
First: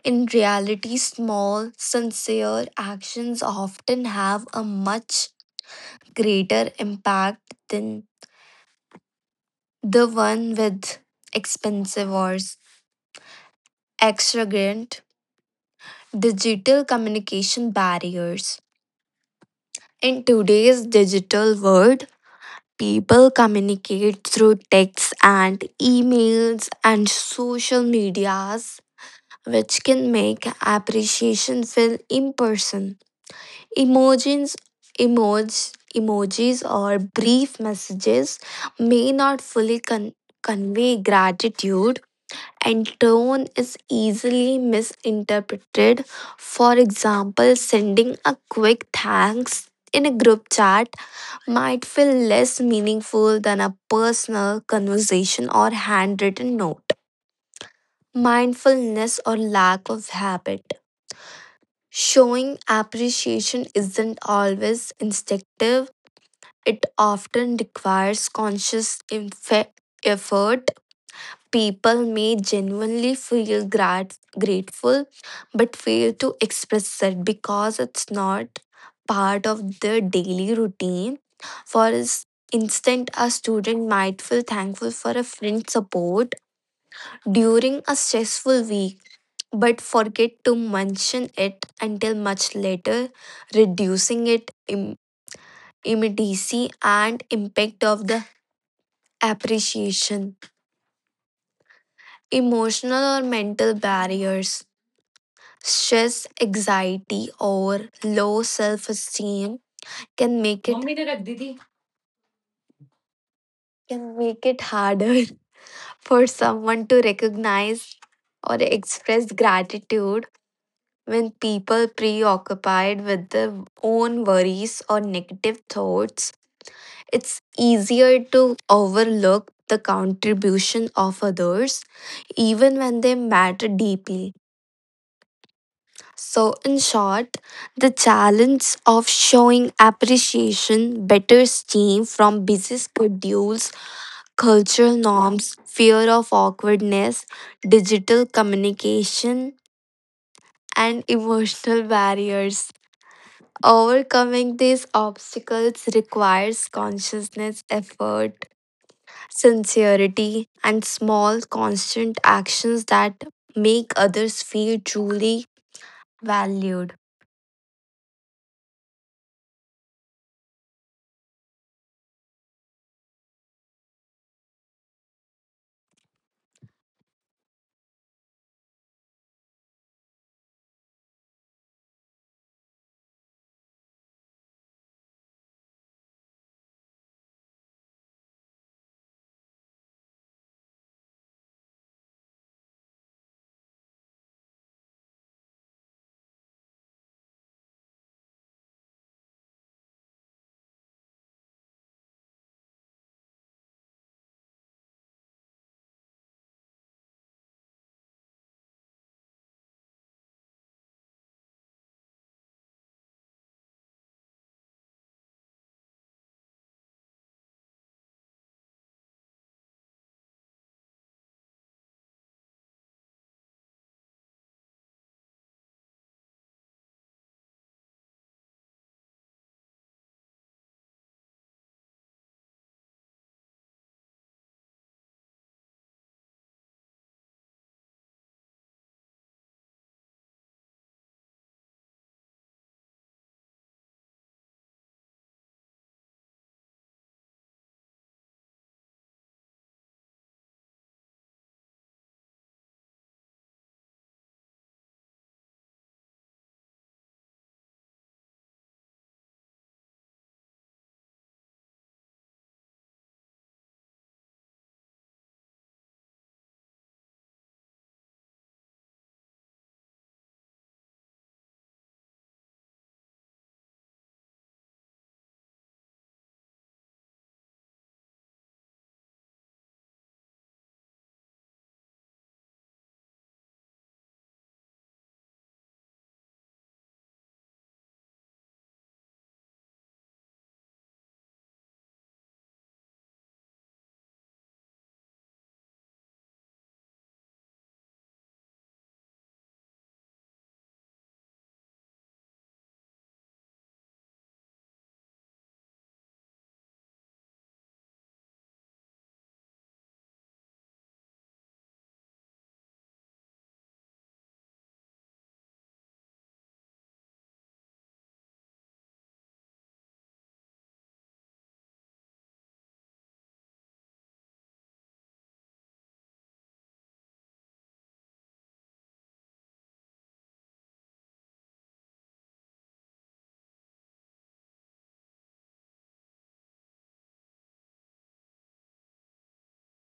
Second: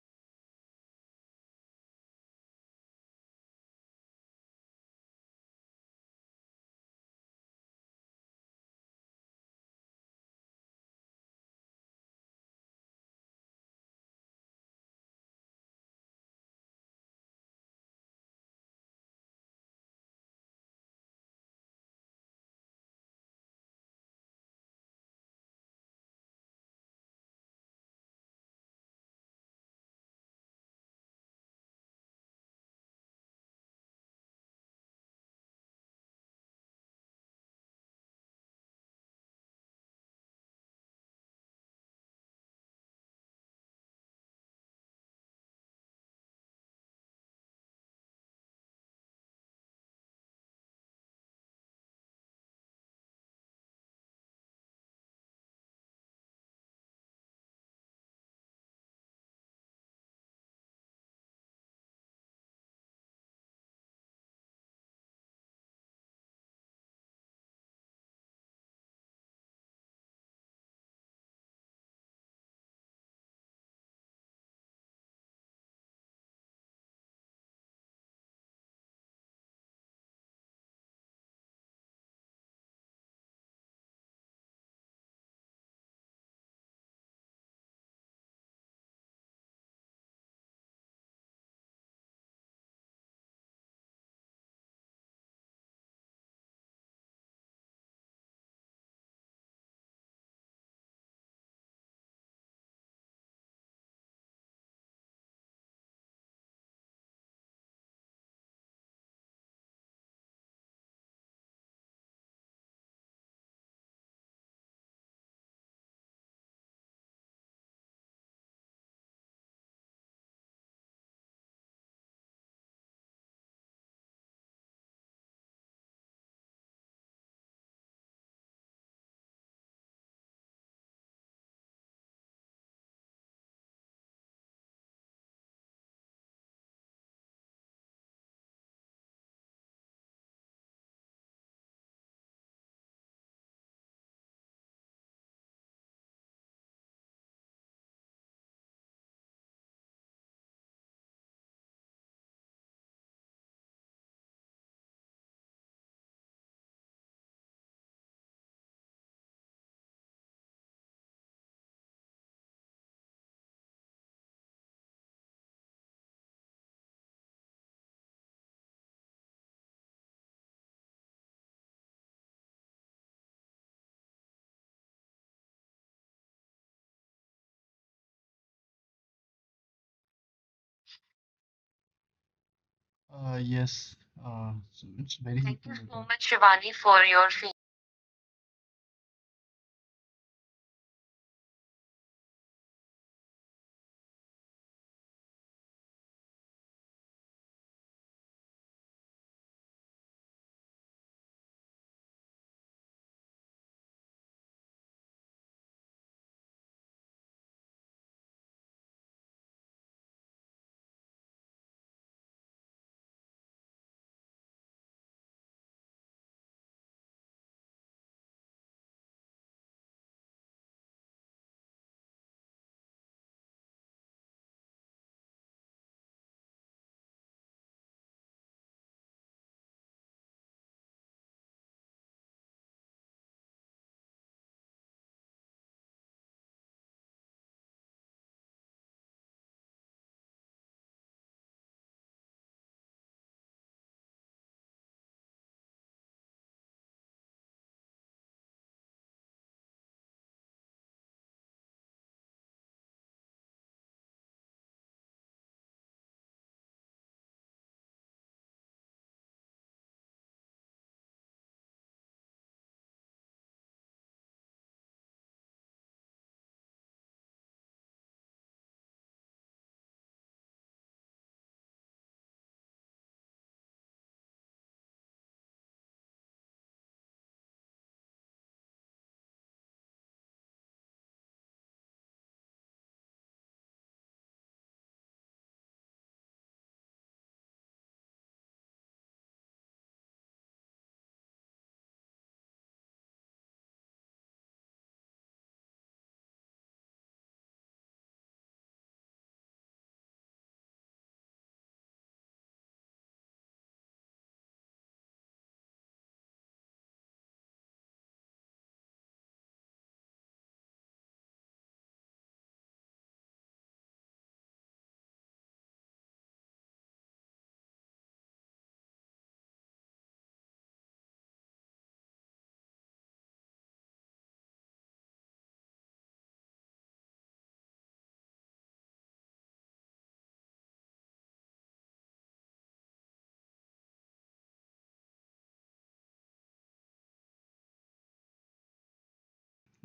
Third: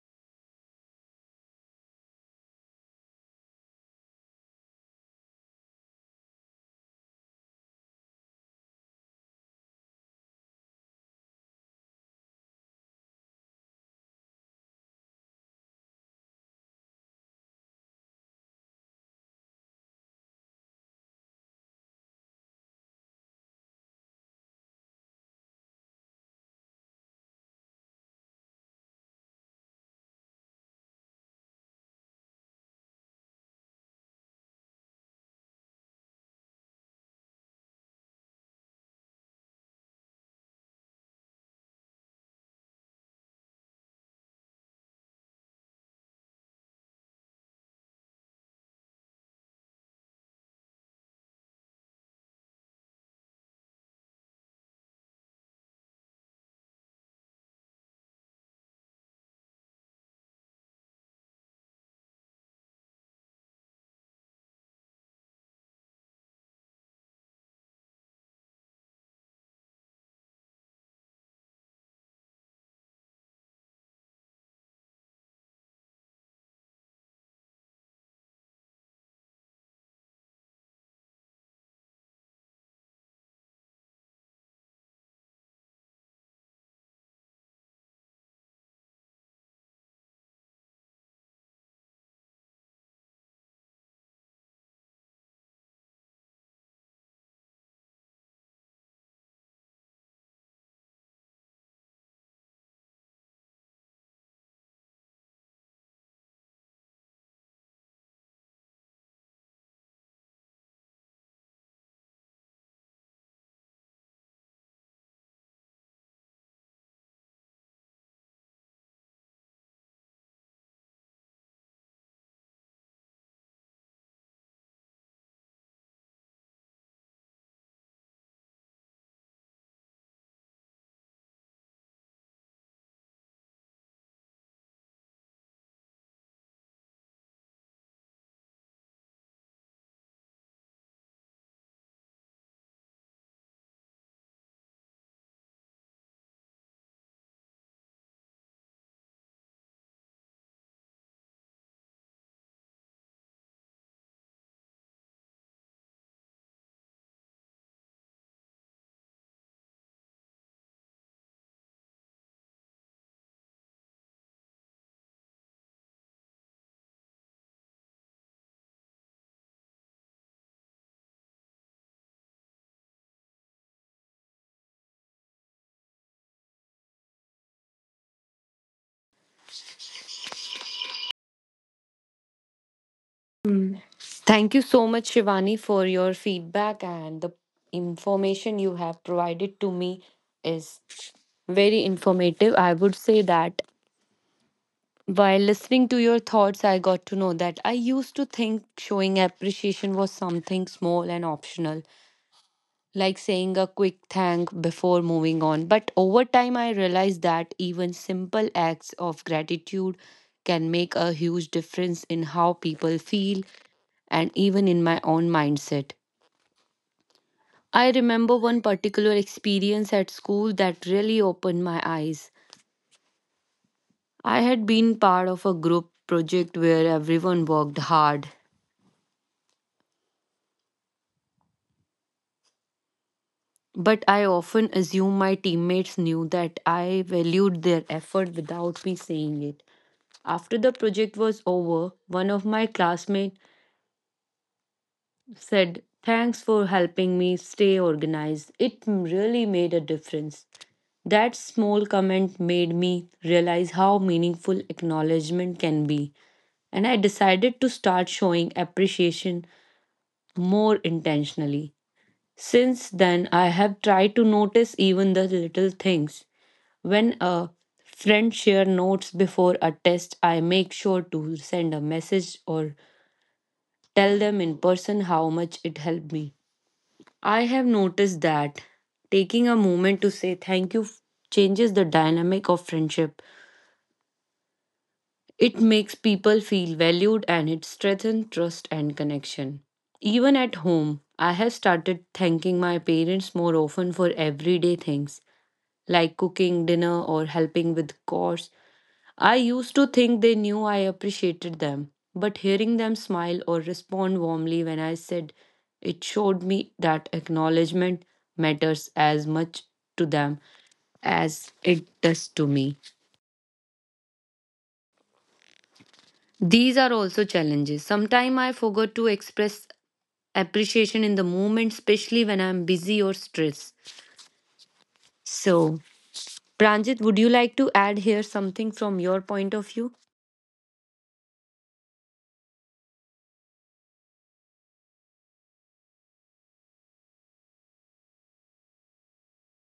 S2: In reality, small, sincere actions often have a much greater impact than the one with expensive or extravagant digital communication barriers. In today's digital world, people communicate through texts and emails and social medias, which can make appreciation feel impersonal. Emojis, emojis, Emojis or brief messages may not fully con- convey gratitude and tone is easily misinterpreted. For example, sending a quick thanks in a group chat might feel less meaningful than a personal conversation or handwritten note. Mindfulness or lack of habit. Showing appreciation isn't always instinctive, it often requires conscious infe- effort. People may genuinely feel grat- grateful but fail to express it because it's not part of their daily routine. For ins- instance, a student might feel thankful for a friend's support during a stressful week but forget to mention it until much later, reducing it Im- immediacy and impact of the appreciation. Emotional or mental barriers. Stress, anxiety, or low self esteem can make it mummy ने रख दी थी। Can make it harder for someone to recognize or express gratitude when people preoccupied with their own worries or negative thoughts. It's easier to overlook the contribution of others even when they matter deeply. So, in short, the challenge of showing appreciation better team from busy schedules, cultural norms, fear of awkwardness, digital communication, and emotional barriers. Overcoming these obstacles requires consciousness, effort, sincerity, and small, constant actions that make others feel truly valued.
S3: Uh,
S1: Mm.
S3: yes, uh,
S1: Thank you
S3: so
S1: so
S3: it's
S1: much,
S3: very...
S1: Shivani,
S3: Thank you
S1: for
S3: so
S1: your
S3: much, Shivani,
S1: feedback
S3: for
S1: and
S3: your
S1: the
S3: feedback.
S1: information you have provided to me is very informative. I would say that while listening to your thoughts, I got to know that I used to think showing appreciation was something small and optional, like saying a quick thank before moving on. But over time, I realized that even simple acts of gratitude can make a huge difference in how people feel and even in my own mindset. I remember one particular experience at school that really opened my eyes. I had been part of a group project where everyone worked hard, but I often assumed my teammates knew that I valued their effort without me saying it. After the project was over, one of my classmates said, "Thanks for helping me stay organized. It really made a difference." That small comment made me realize how meaningful acknowledgement can be, and I decided to start showing appreciation more intentionally. Since then, I have tried to notice even the little things. When a friend shares notes before a test, I make sure to send a message or tell them in person how much it helped me. I have noticed that taking a moment to say thank you f- changes the dynamic of friendship. It makes people feel valued and it strengthens trust and connection. Even at home, I have started thanking my parents more often for everyday things like cooking dinner or helping with chores. I used to think they knew I appreciated them, but hearing them smile or respond warmly when I said it showed me that acknowledgement matters as much to them as it does to me. These are also challenges. Sometimes I forgot to express appreciation in the moment, especially when I'm busy or stressed. So, Pranjit, would you like to add here something from your point of view?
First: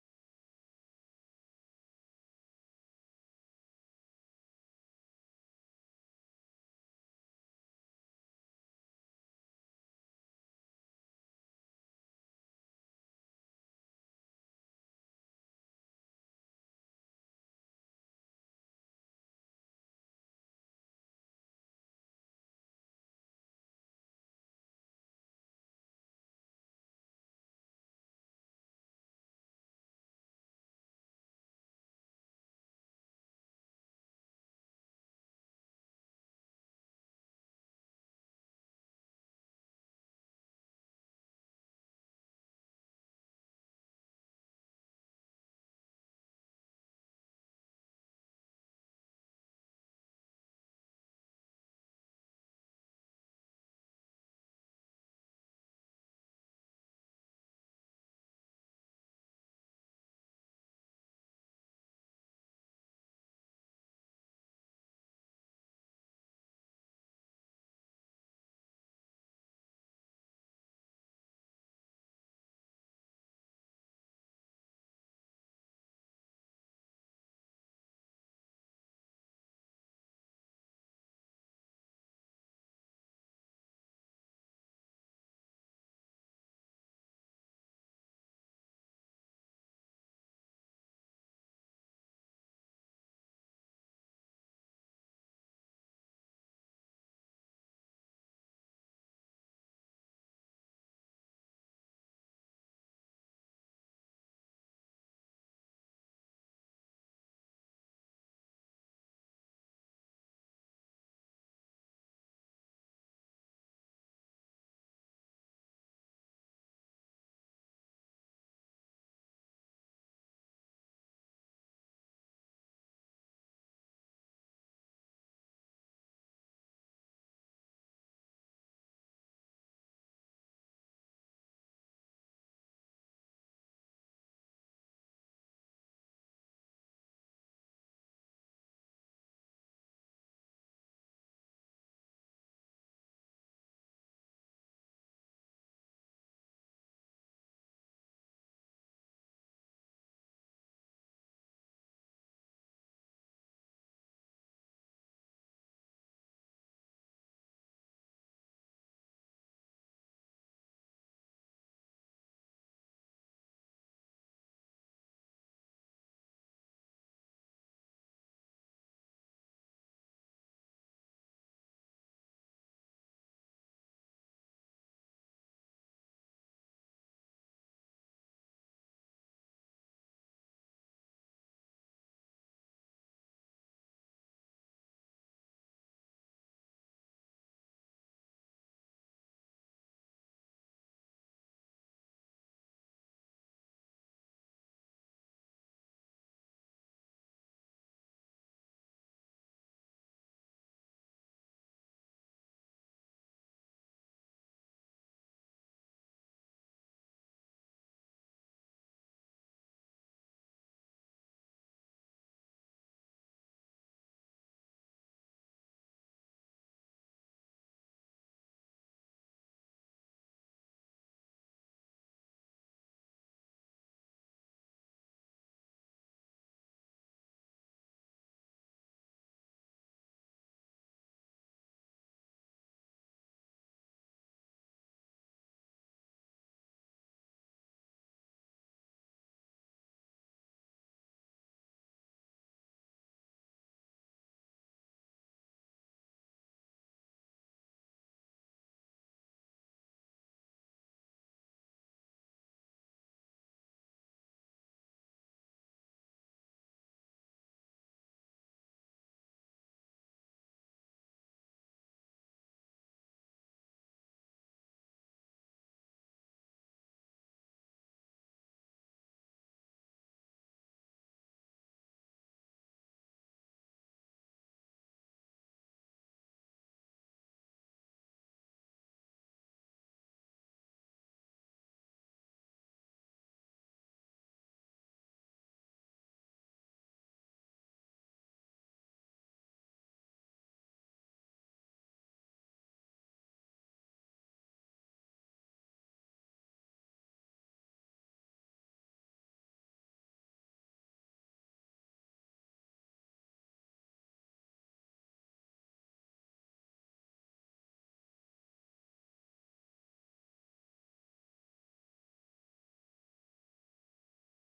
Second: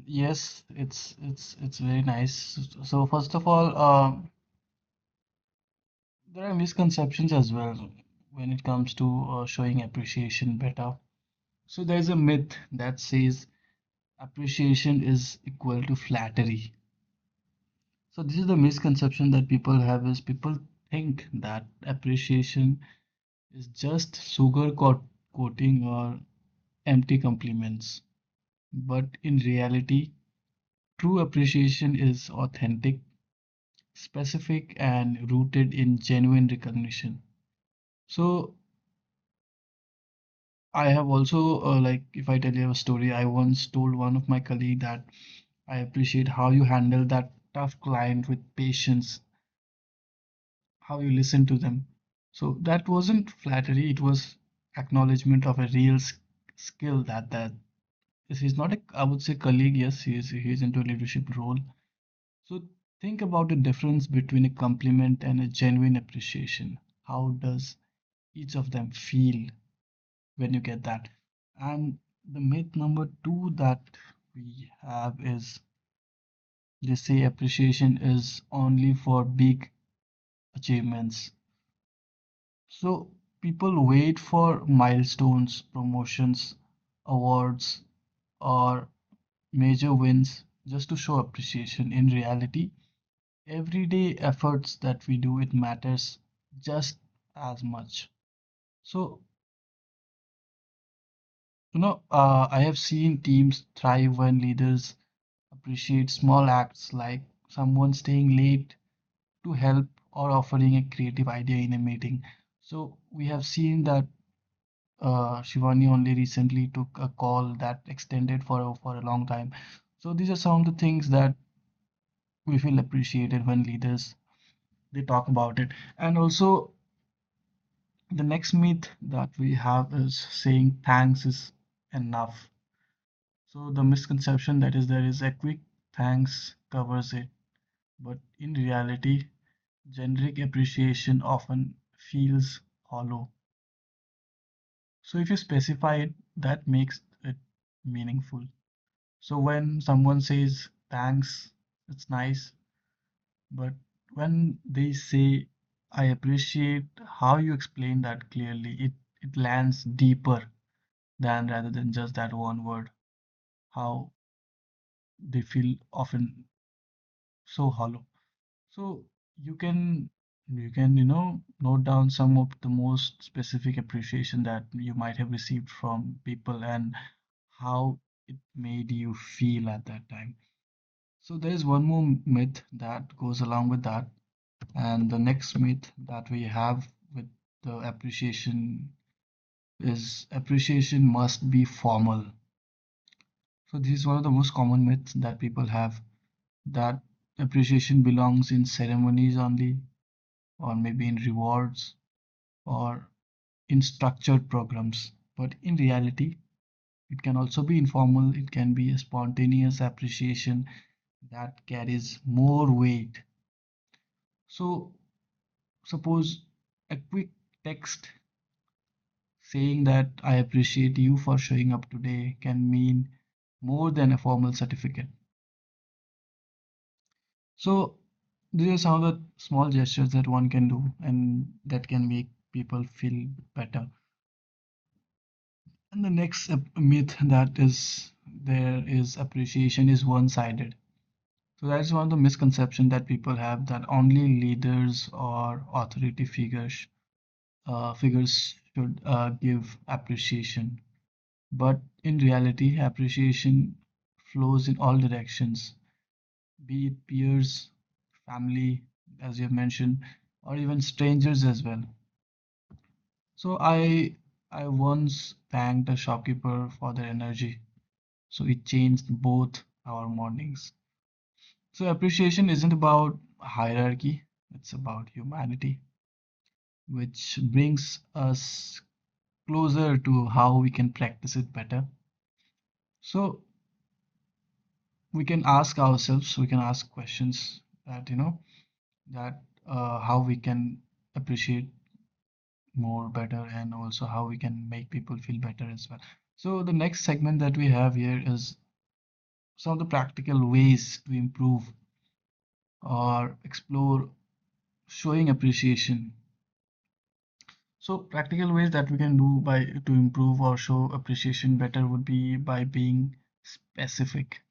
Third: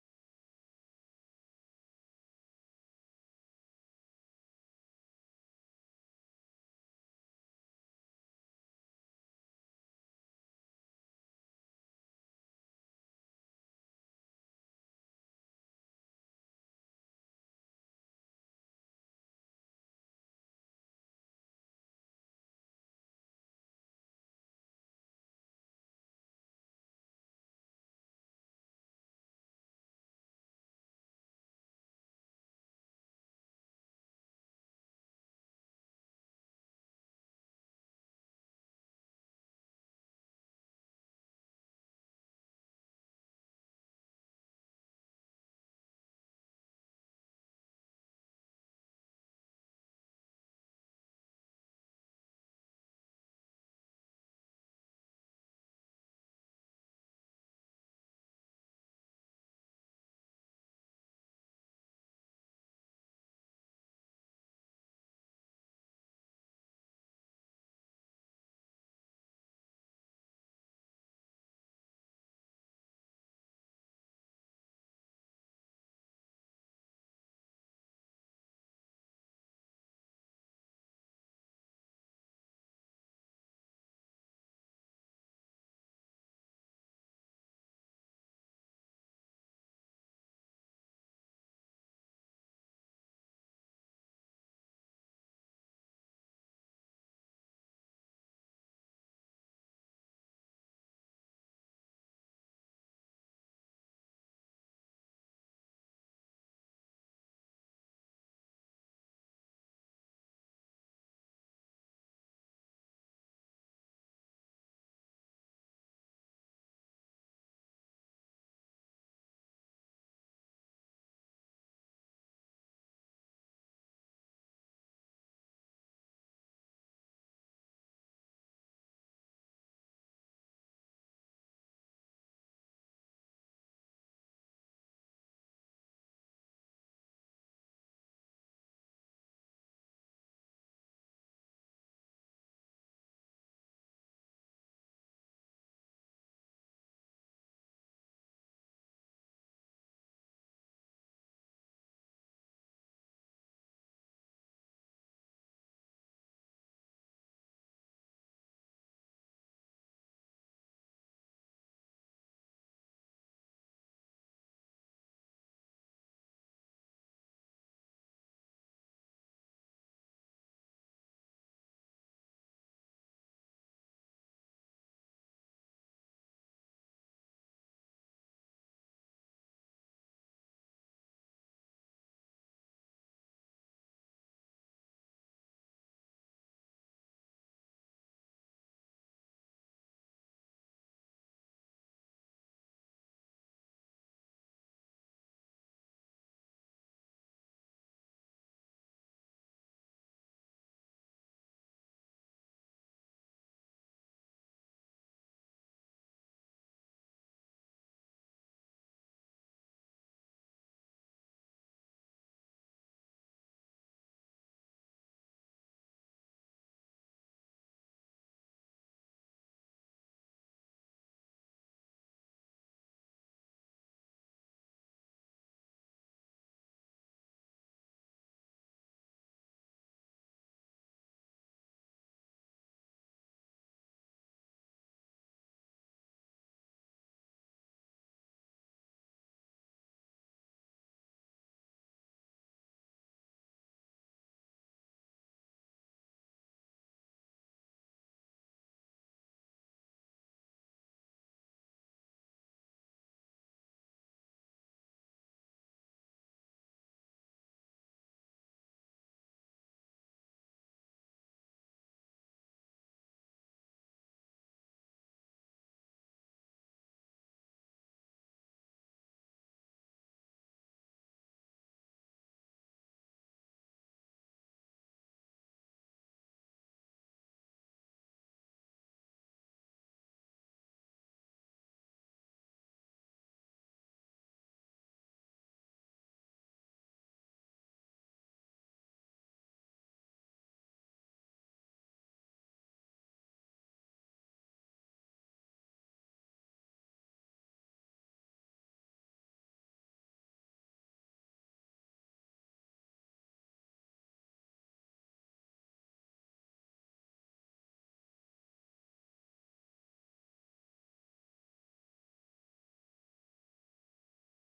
S3: Yes, it's it's it's very nice. So first of all, um, there are misconceptions as well when it comes to uh, showing appreciation better. So there's a myth that says appreciation is equal to flattery. So this is the misconception that people have, is people think that appreciation is just sugar coat coating or empty compliments. But in reality, true appreciation is authentic, specific, and rooted in genuine recognition. So I have also, uh, like, if I tell you a story, I once told one of my colleague that I appreciate how you handle that tough client with patience, how you listen to them. So that wasn't flattery, it was acknowledgement of a real s- skill. That that this is not a, I would say, colleague, yes, he is he's into a leadership role. So think about the difference between a compliment and a genuine appreciation. How does each of them feel when you get that? And the myth number two that we have is, they say appreciation is only for big achievements. So people wait for milestones, promotions, awards, or major wins just to show appreciation. In reality, everyday efforts that we do, it matters just as much. So you know uh, I have seen teams thrive when leaders appreciate small acts, like someone staying late to help, or offering a creative idea in a meeting. So we have seen that uh, Shivani only recently took a call that extended for a, for a long time. So these are some of the things that we feel appreciated when leaders, they talk about it. And also, the next myth that we have is, saying thanks is enough. So the misconception that is there is, a quick thanks covers it. But in reality, generic appreciation often feels hollow. So if you specify it, that makes it meaningful. So when someone says thanks, it's nice, but when they say, I appreciate how you explain that clearly, it it lands deeper than rather than just that one word. How they feel often so hollow. So you can, you can you know note down some of the most specific appreciation that you might have received from people, and how it made you feel at that time. So there is one more myth that goes along with that, and the next myth that we have with the appreciation is, appreciation must be formal. So this is one of the most common myths that people have, that appreciation belongs in ceremonies only, or maybe in rewards, or in structured programs. But in reality, it can also be informal, it can be a spontaneous appreciation that carries more weight. So suppose a quick text saying that, I appreciate you for showing up today, can mean more than a formal certificate. So these are some of the small gestures that one can do, and that can make people feel better. And the next myth that is there is, appreciation is one-sided. So that's one of the misconception that people have, that only leaders or authority figures uh, figures should uh, give appreciation. But in reality, appreciation flows in all directions, be it peers, family, as you have mentioned, or even strangers as well. So I I once thanked a shopkeeper for their energy. So it changed both our mornings. So appreciation isn't about hierarchy, it's about humanity, which brings us closer to how we can practice it better. So we can ask ourselves, we can ask questions that, you know, that uh, how we can appreciate more better, and also how we can make people feel better as well. So the next segment that we have here is some of the practical ways to improve or explore showing appreciation. So practical ways that we can do by to improve or show appreciation better would be by being specific.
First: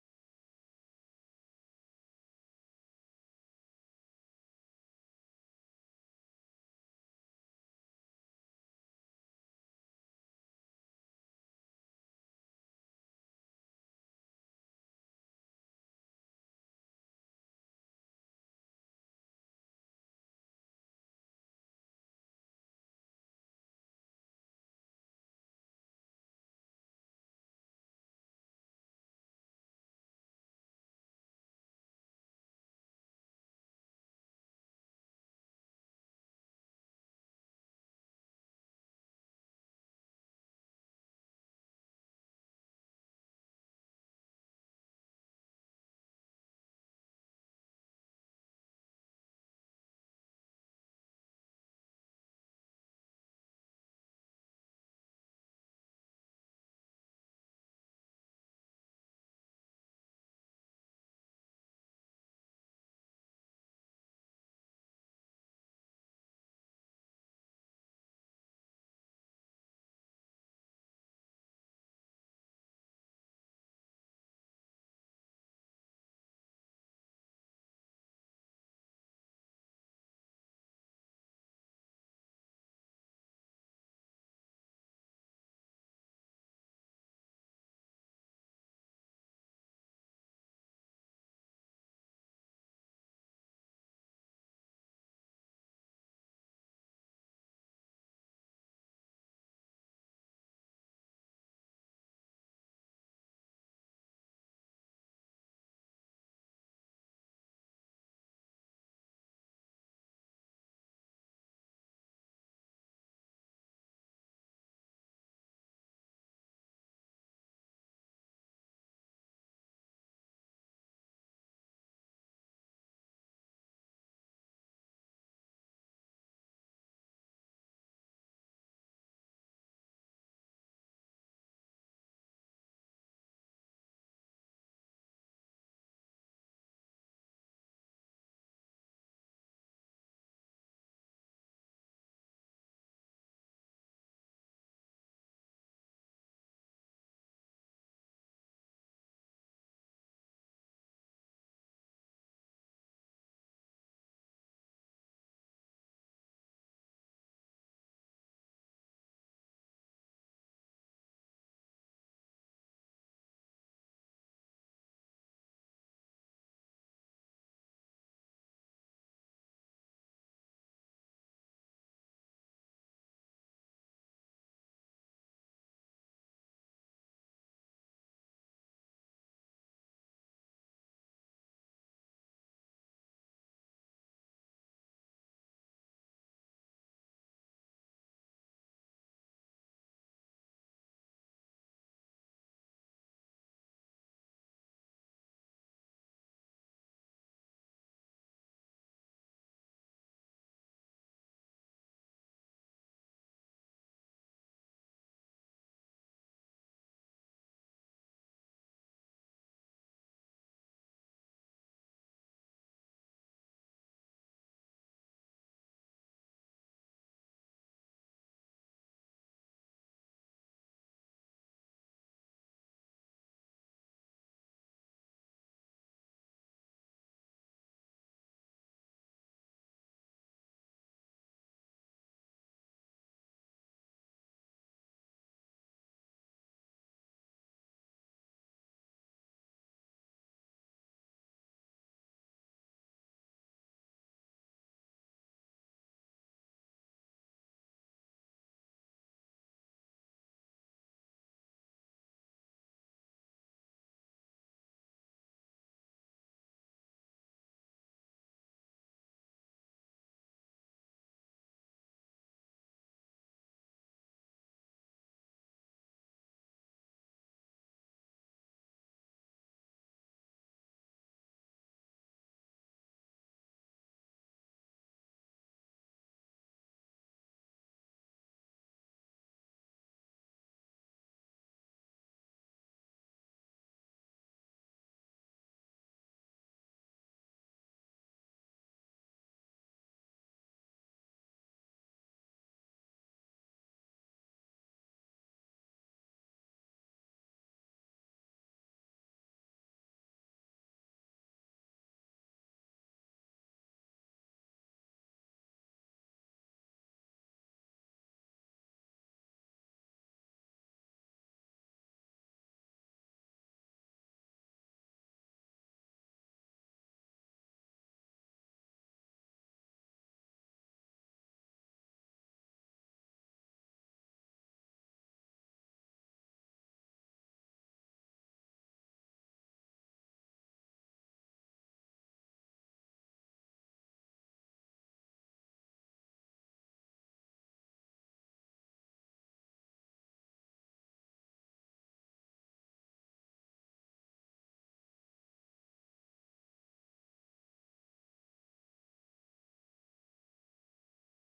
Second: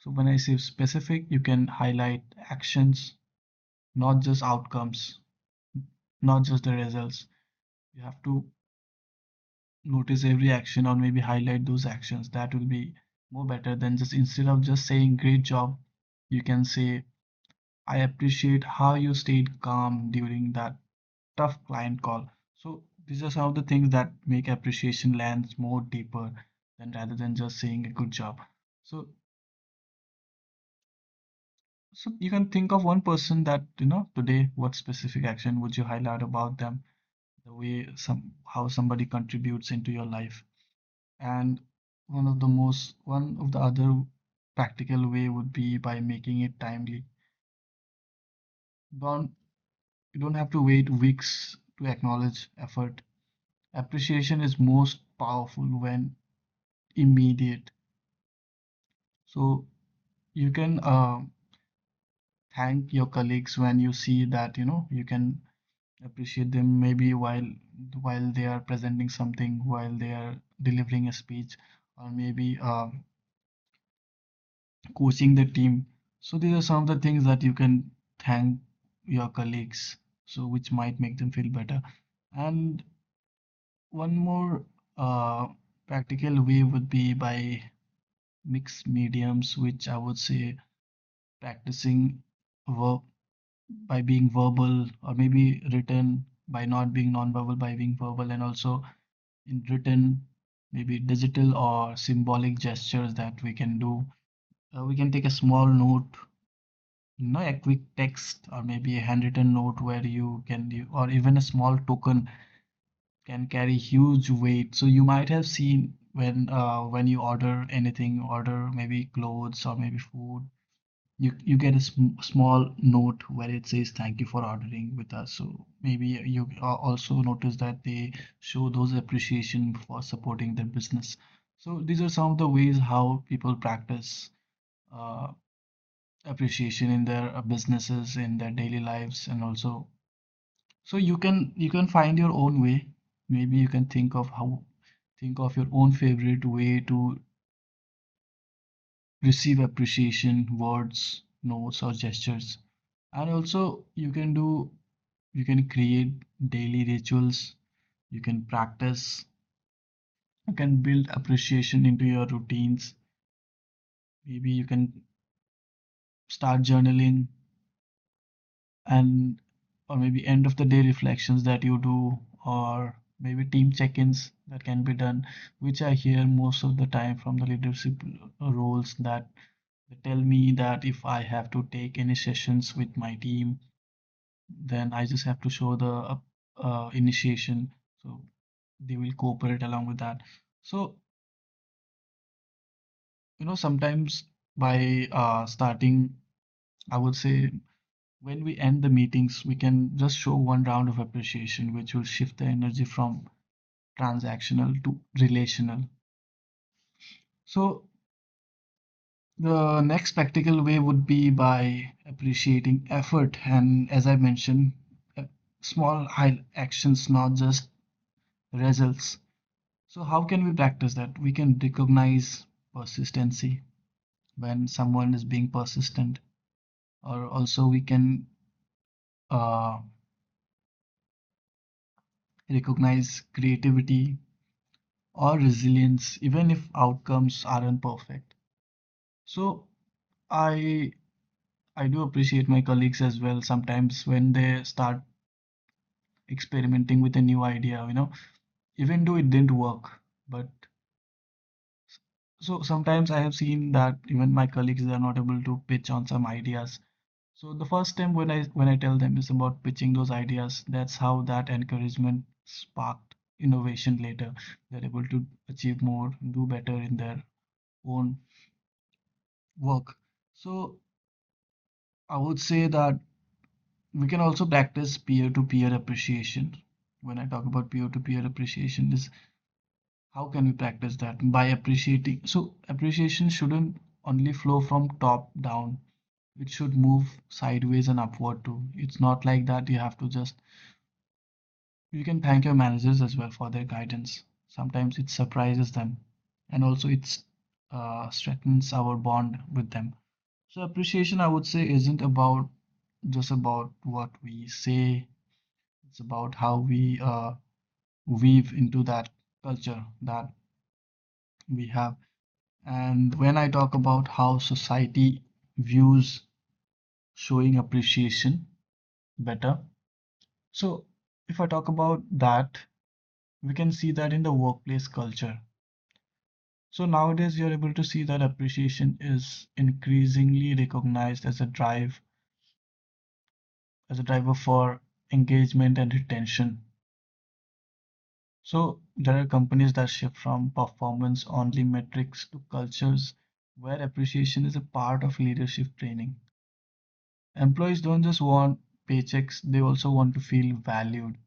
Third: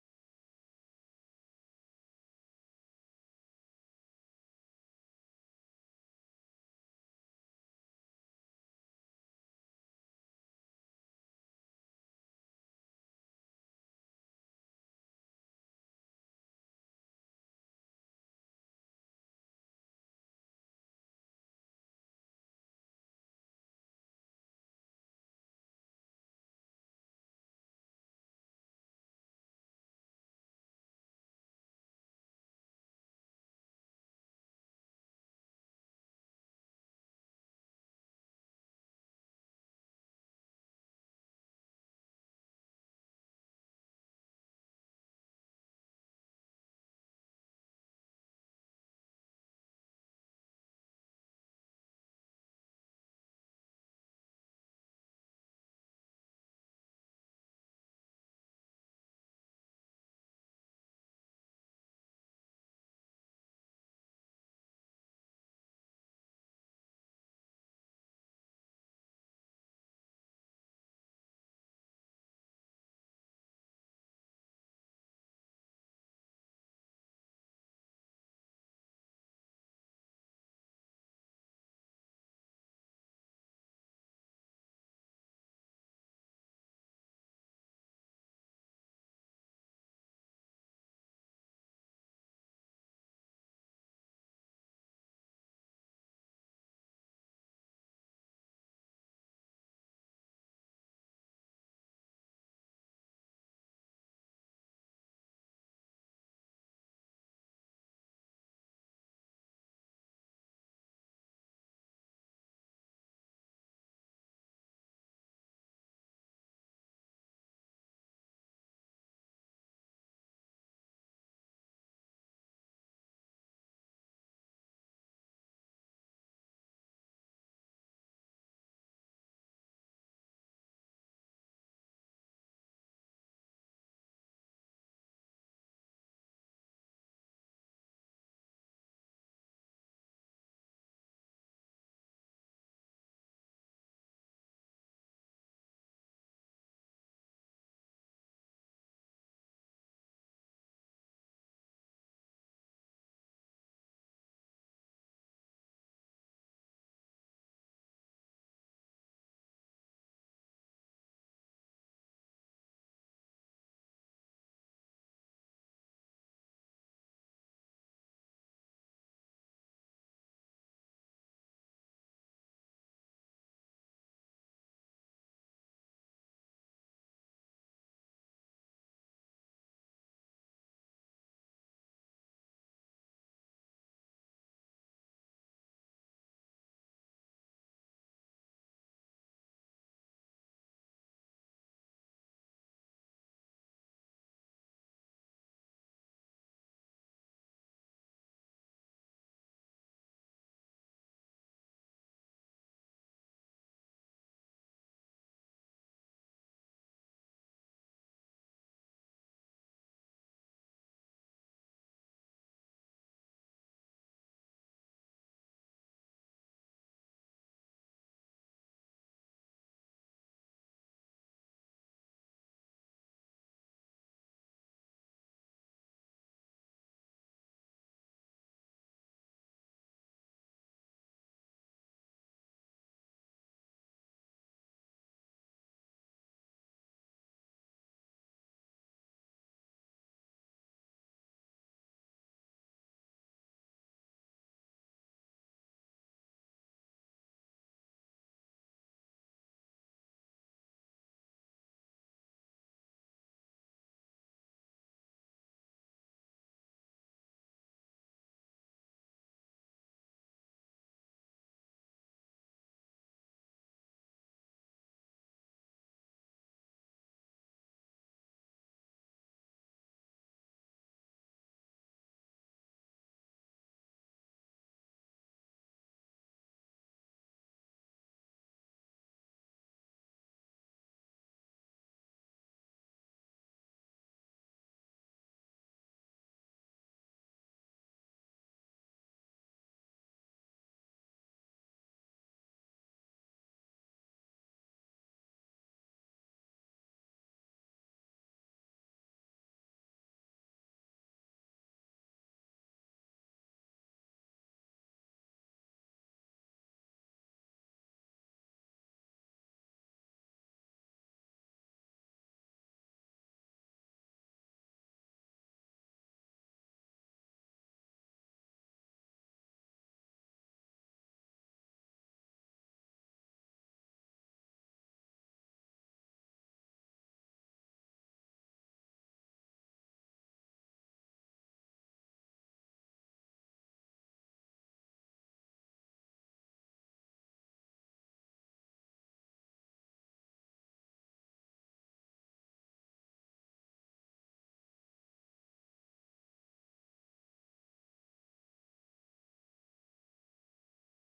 S3: So when I say specific, you can highlight actions, not just outcomes, not just the results. You have to notice every action, or maybe highlight those actions that will be more better than just, instead of just saying great job, you can say, I appreciate how you stayed calm during that tough client call. So these are some of the things that make appreciation lands more deeper than rather than just saying a good job. So, so you can think of one person that you know today, what specific action would you highlight about them, the way some, how somebody contributes into your life. And one of the most, one of the other practical way would be by making it timely. Don't You don't have to wait weeks to acknowledge effort. Appreciation is most powerful when immediate. So you can uh, thank your colleagues when you see that, you know, you can appreciate them maybe while while they are presenting something, while they are delivering a speech, or maybe uh, coaching the team. So these are some of the things that you can thank your colleagues, so which might make them feel better. And one more uh, practical way would be by mixed mediums, which I would say practicing verb by being verbal or maybe written, by not being non-verbal, by being verbal and also in written, maybe digital or symbolic gestures that we can do. Uh, we can take a small note, no, a quick text or maybe a handwritten note where you can, you, or even a small token can carry huge weight. So you might have seen when, uh, when you order anything, order maybe clothes or maybe food, you you get a sm small note where it says thank you for ordering with us. So maybe you uh, also notice that they show those appreciation for supporting their business. So these are some of the ways how people practice uh, appreciation in their uh, businesses, in their daily lives. And also, so you can you can find your own way. Maybe you can think of how, think of your own favorite way to receive appreciation, words, notes, or gestures. And also you can do, you can create daily rituals, you can practice, you can build appreciation into your routines. Maybe you can start journaling, and, or maybe end of the day reflections that you do, or maybe team check-ins that can be done, which I hear most of the time from the leadership uh, roles, that they tell me that if I have to take any sessions with my team, then I just have to show the uh, uh, initiation, so they will cooperate along with that. So, you know, sometimes by uh, starting, I would say, when we end the meetings, we can just show one round of appreciation, which will shift the energy from transactional to relational. So, the next practical way would be by appreciating effort. And as I mentioned, uh, small actions, not just results. So how can we practice that? We can recognize persistency when someone is being persistent, or also we can uh, recognize creativity or resilience even if outcomes aren't perfect. So i i do appreciate my colleagues as well sometimes when they start experimenting with a new idea, you know, even though it didn't work. But, so sometimes I have seen that even my colleagues, they are not able to pitch on some ideas. So the first time when I, when i tell them is about pitching those ideas, that's how that encouragement sparked innovation later. They're able to achieve more, do better in their own work. So I would say that we can also practice peer-to-peer appreciation. When I talk about peer-to-peer appreciation, is how can we practice that by appreciating? So appreciation shouldn't only flow from top down. It should move sideways and upward too. It's not like that you have to just, you can thank your managers as well for their guidance. Sometimes it surprises them, and also it uh, strengthens our bond with them. So appreciation, I would say, isn't about just about what we say. It's about how we uh, weave into that culture that we have. And when I talk about how society views showing appreciation better, so if I talk about that, we can see that in the workplace culture. So nowadays, you're able to see that appreciation is increasingly recognized as a drive, as a driver for engagement and retention. So there are companies that shift from performance only metrics to cultures where appreciation is a part of leadership training. Employees don't just want paychecks, they also want to feel valued.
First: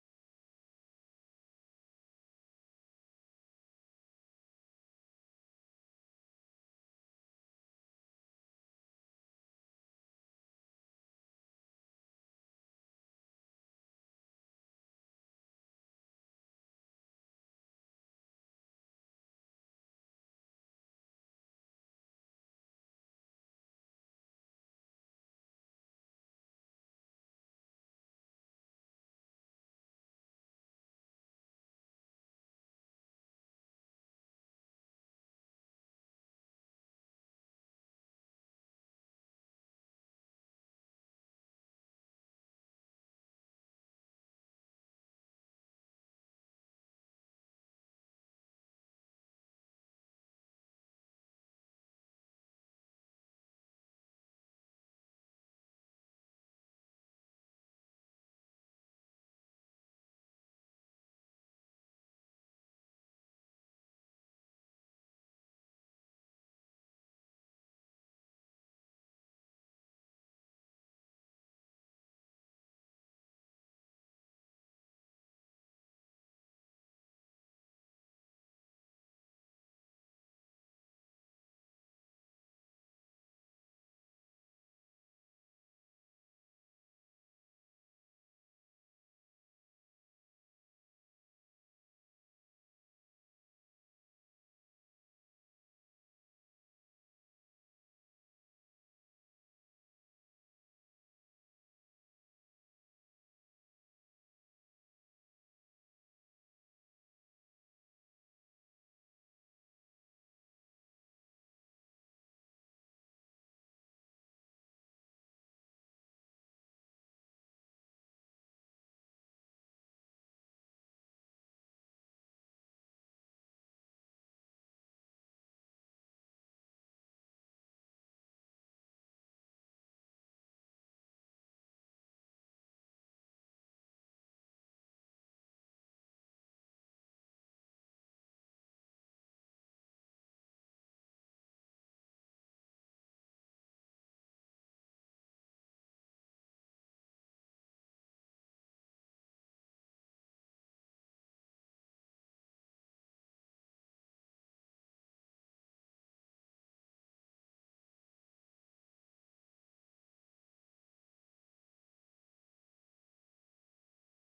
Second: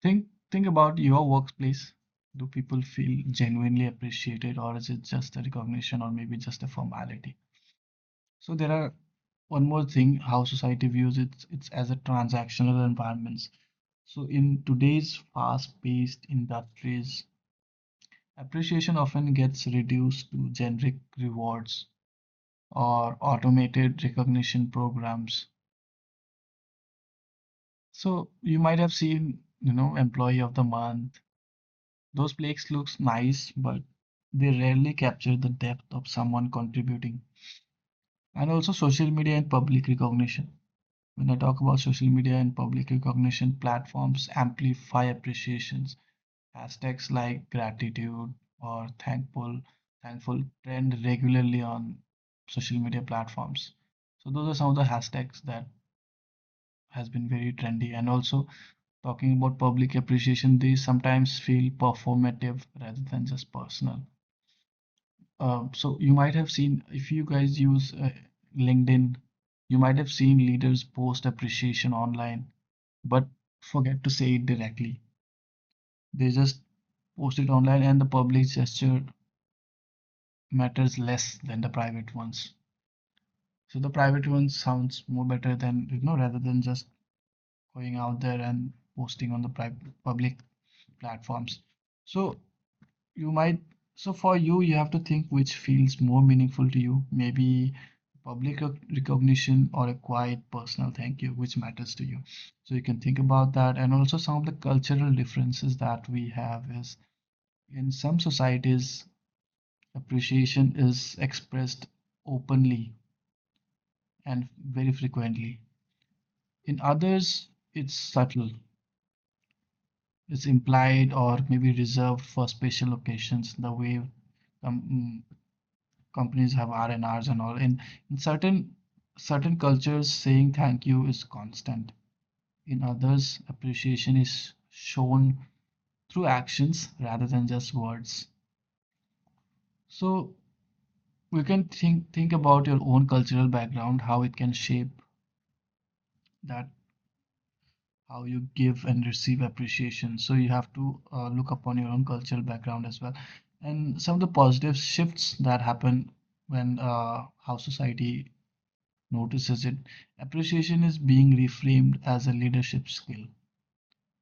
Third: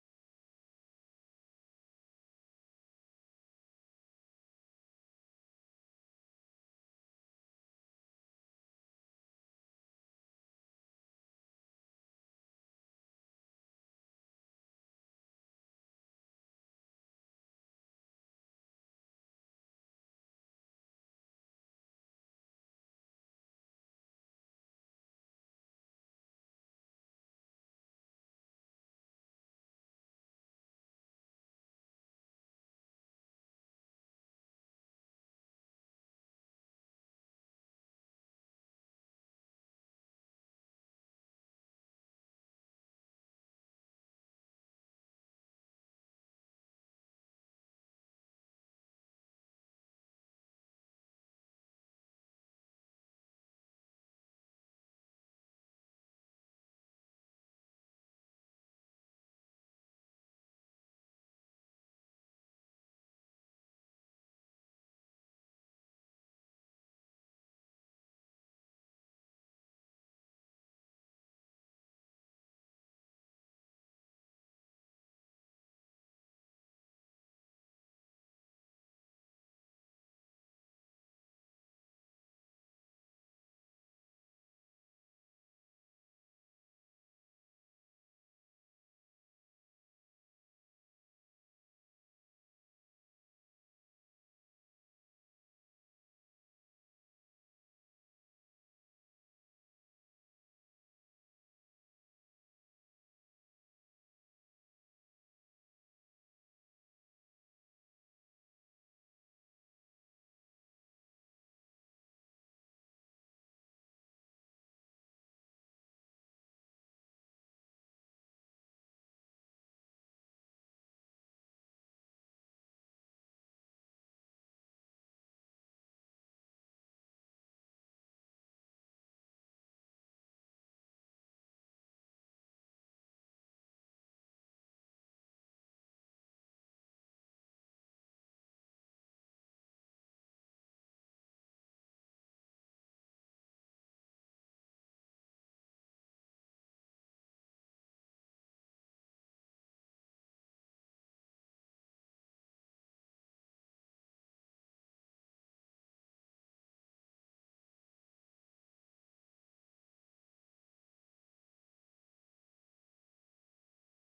S3: Think think about your workplace. Do people feel genuinely appreciated, or is it just a recognition or maybe just a formality? So there are one more thing how society views it, it's as a transactional environments. So in today's fast paced industries, appreciation often gets reduced to generic rewards or automated recognition programs. So you might have seen, you know, employee of the month. Those plaques looks nice, but they rarely capture the depth of someone contributing. And also social media and public recognition. When I talk about social media and public recognition, platforms amplify appreciations. Hashtags like gratitude or thankful, thankful trend regularly on social media platforms. So those are some of the hashtags that has been very trendy. And also talking about public appreciation, these sometimes feel performative rather than just personal. Um, so you might have seen if you guys use uh, LinkedIn, you might have seen leaders post appreciation online, but forget to say it directly. They just post it online, and the public gesture matters less than the private ones. So the private ones sounds more better than you know rather than just going out there and posting on the private public platforms. So you might, so for you you have to think which feels more meaningful to you. Maybe public recognition or a quiet personal thank you, which matters to you. So you can think about that, and also some of the cultural differences that we have is in some societies appreciation is expressed openly and very frequently. In others, it's subtle, it's implied or maybe reserved for special occasions, the way com- mm, companies have R&Rs and Rs and all. In, in certain certain cultures, saying thank you is constant. In others, appreciation is shown through actions rather than just words. So we can think think about your own cultural background, how it can shape that, how you give and receive appreciation. So you have to uh, look upon your own cultural background as well. And some of the positive shifts that happen when uh, how society notices it. Appreciation is being reframed as a leadership skill.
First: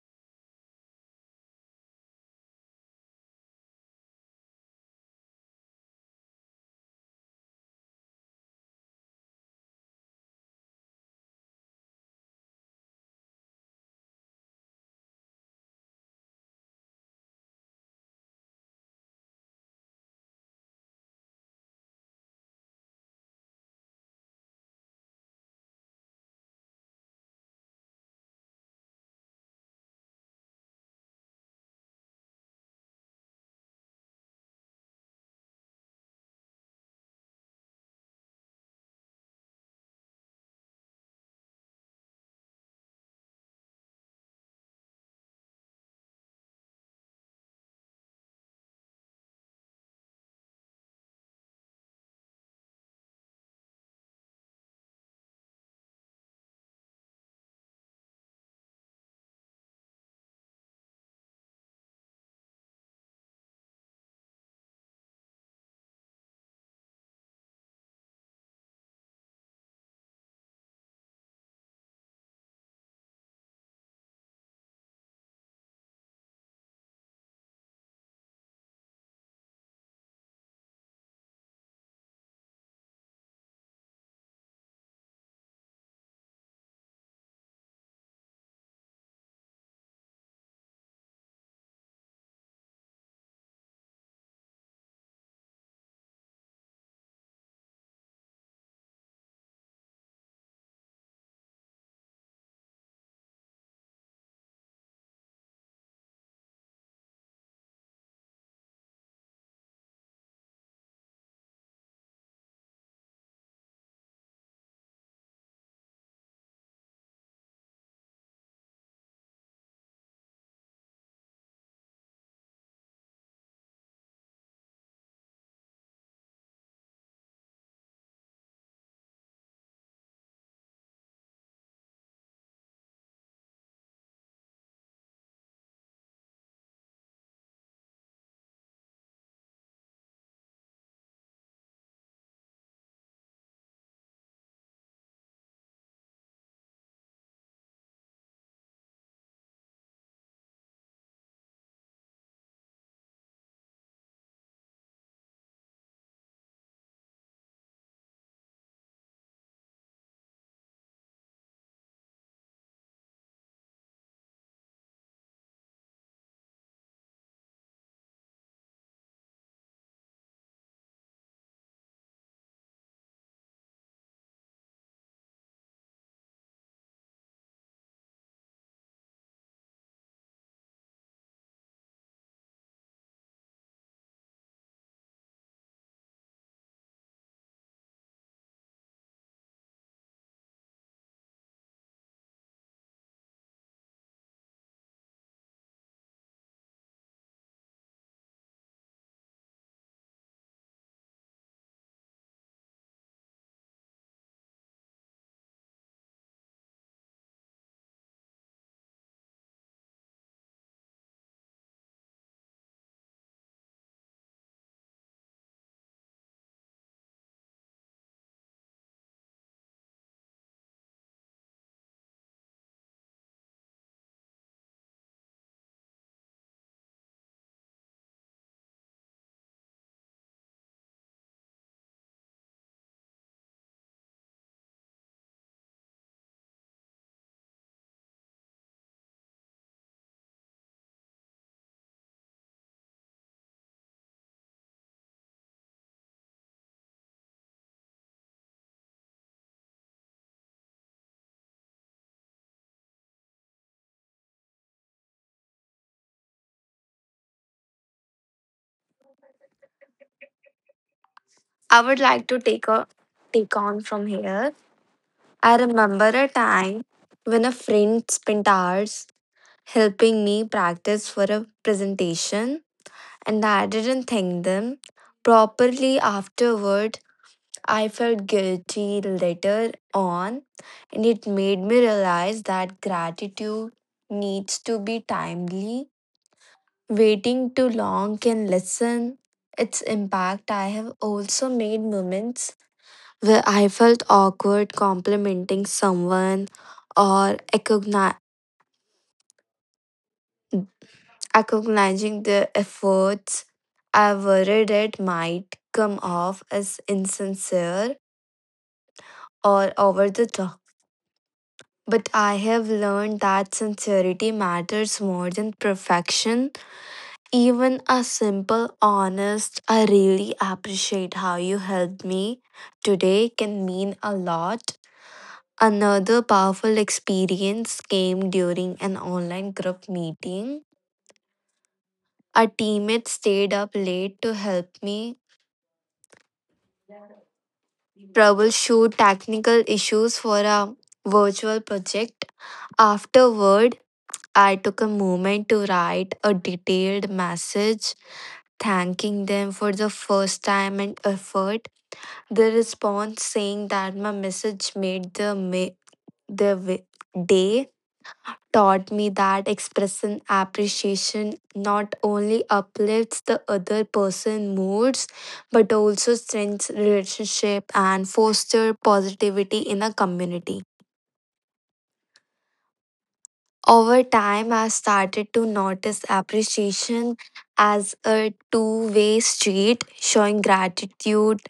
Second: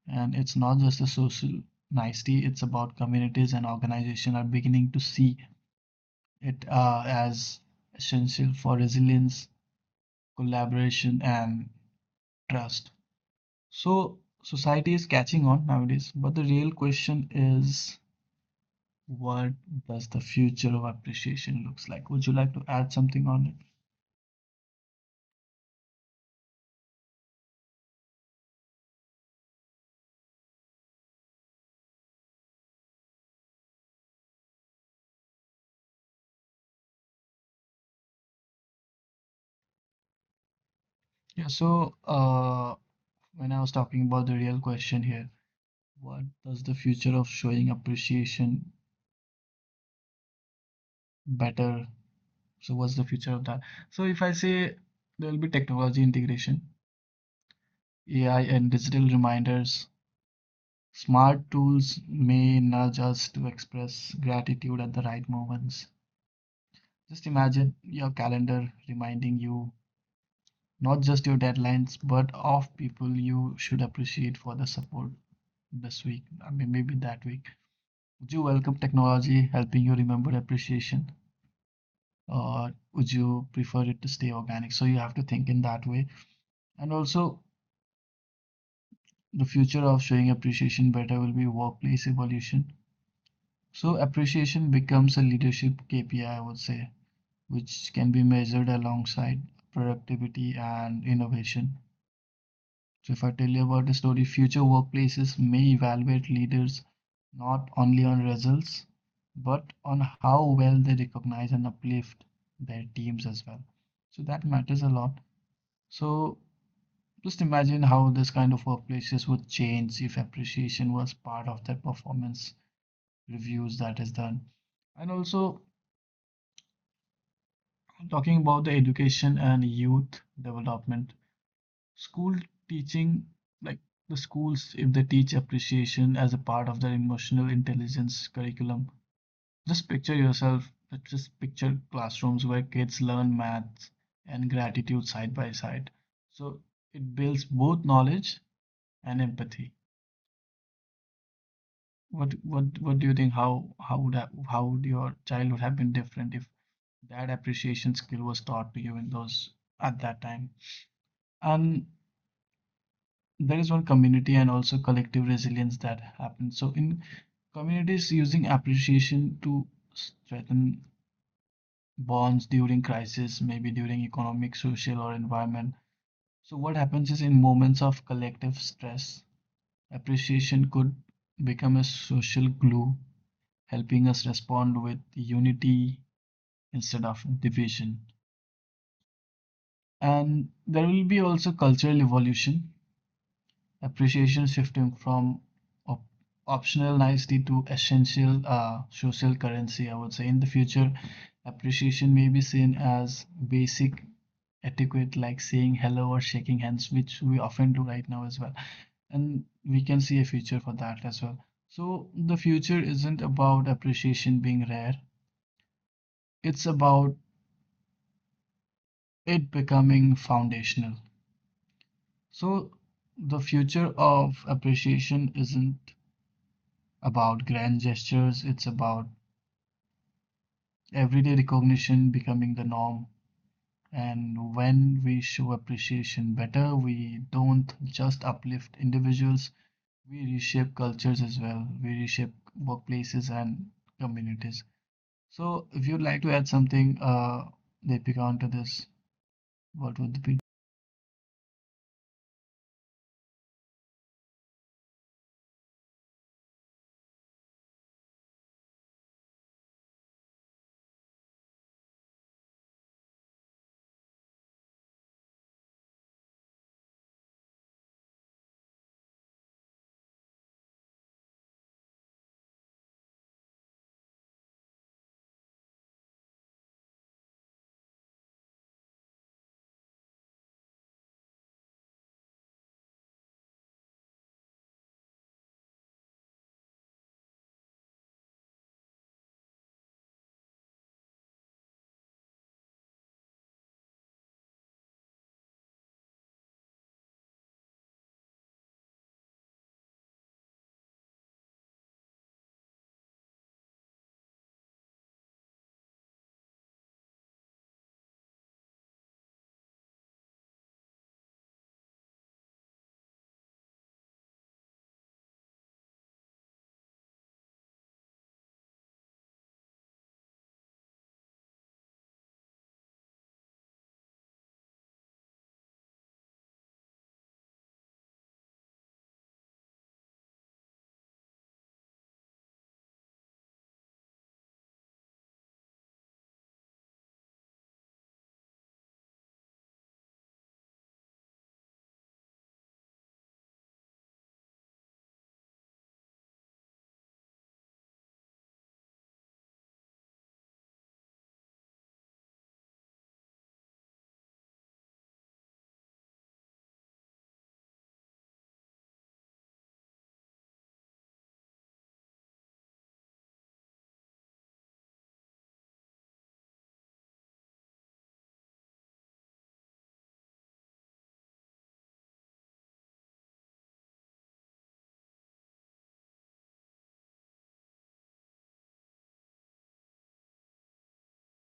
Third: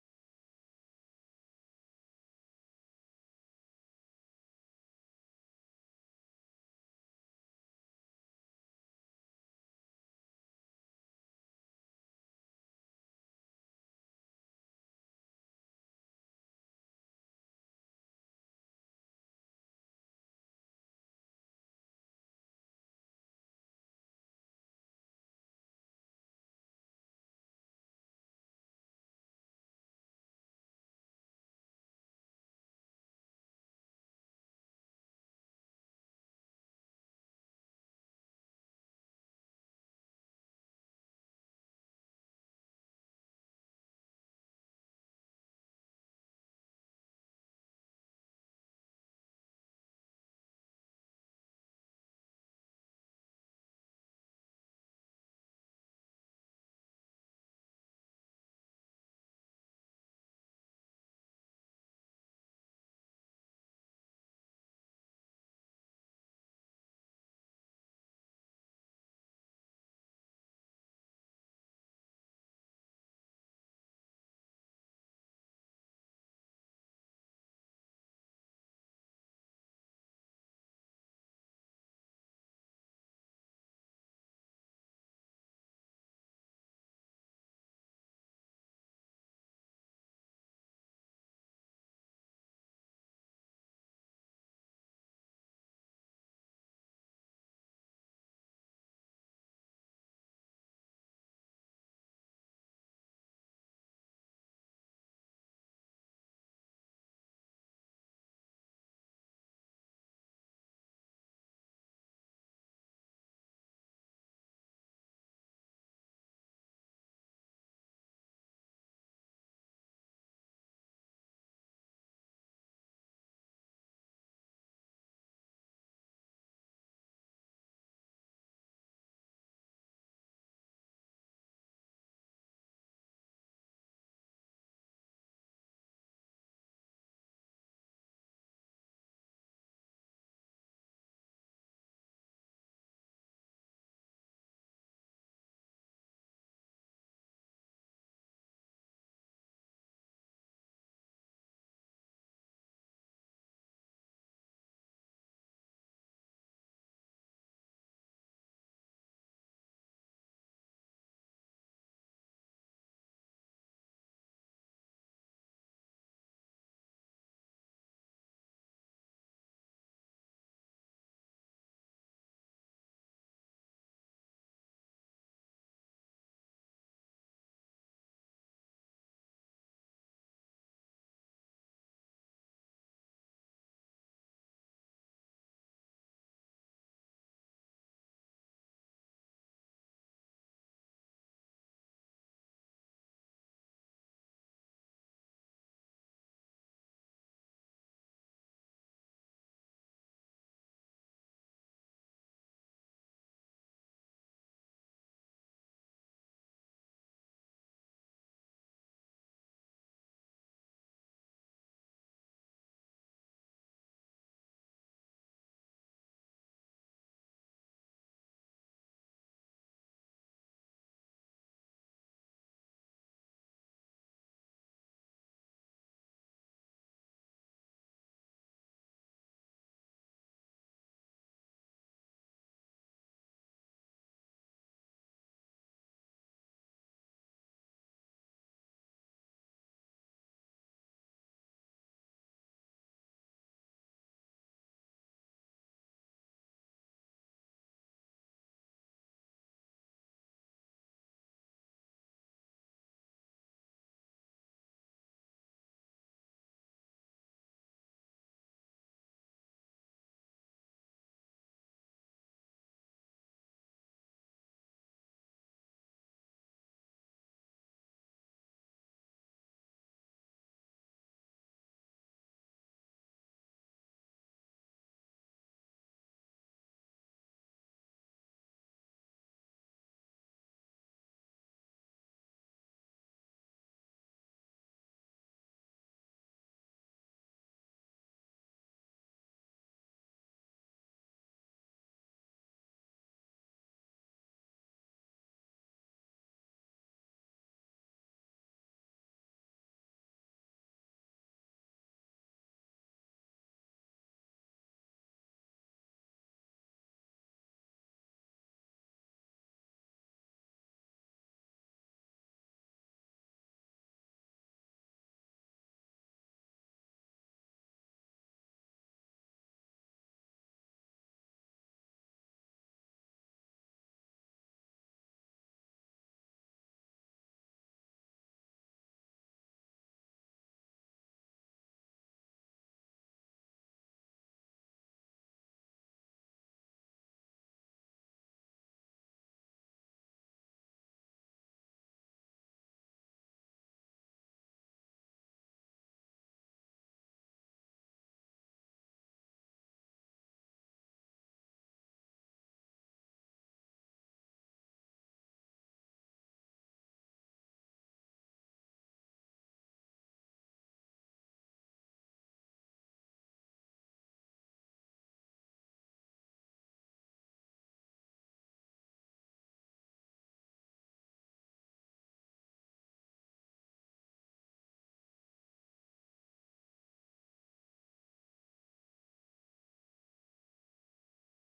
S3: And it's not just a social nicety, it's about communities and organizations are beginning to see it uh, as essential for resilience, collaboration, and trust. So society is catching on nowadays, but the real question is, what does the future of appreciation looks like? Would you like to add something on it? Yeah, so uh, when I was talking about the real question here, what does the future of showing appreciation better? So what's the future of that? So if I say there will be technology integration, A I and digital reminders. Smart tools may nudge us to express gratitude at the right moments. Just imagine your calendar reminding you not just your deadlines, but of people you should appreciate for the support this week. I mean, maybe that week. Would you welcome technology helping you remember appreciation, or would you prefer it to stay organic? So you have to think in that way. And also, the future of showing appreciation better will be workplace evolution. So appreciation becomes a leadership K P I, I I would say, which can be measured alongside productivity and innovation. So, if I tell you about the story, future workplaces may evaluate leaders not only on results but on how well they recognize and uplift their teams as well. So, that matters a lot. So, just imagine how this kind of workplaces would change if appreciation was part of their performance reviews that is done. And also, talking about the education and youth development, school teaching, like, the schools, if they teach appreciation as a part of their emotional intelligence curriculum, just picture yourself, like, just picture classrooms where kids learn math and gratitude side by side. So it builds both knowledge and empathy. What what what do you think? How how would ha- how would your child would have been different if that appreciation skill was taught to you in those, at that time? And there is one community and also collective resilience that happens. So, in communities, using appreciation to strengthen bonds during crisis, maybe during economic, social, or environment. So, what happens is in moments of collective stress, appreciation could become a social glue, helping us respond with unity instead of division. And there will be also cultural evolution. Appreciation shifting from op- optional nicety to essential uh, social currency, I would say. In the future, appreciation may be seen as basic etiquette like saying hello or shaking hands, which we often do right now as well. And we can see a future for that as well. So the future isn't about appreciation being rare, it's about it becoming foundational. So the future of appreciation isn't about grand gestures, it's about everyday recognition becoming the norm. And when we show appreciation better, we don't just uplift individuals, we reshape cultures as well. We reshape workplaces and communities. So, if you'd like to add something, uh, Deepika, onto this, what would be?
S2: I would like to take a take on from here. I remember a time when a friend spent hours helping me practice for a presentation and I didn't thank them properly afterward. I felt guilty later on and it made me realize that gratitude needs to be timely. Waiting too long can lessen its impact. I have also made moments where I felt awkward complimenting someone or acogni- acknowledging their efforts. I worried it might come off as insincere or over the top. But I have learned that sincerity matters more than perfection. Even a simple, honest, "I really appreciate how you helped me today," can mean a lot. Another powerful experience came during an online group meeting. A teammate stayed up late to help me troubleshoot technical issues for a virtual project. Afterward, I took a moment to write a detailed message thanking them for the first time and effort. The response saying that my message made the ma- their wi- day taught me that expressing appreciation not only uplifts the other person moods but also strengthens relationship and foster positivity in a community. Over time I started to notice appreciation as a two-way street. Showing gratitude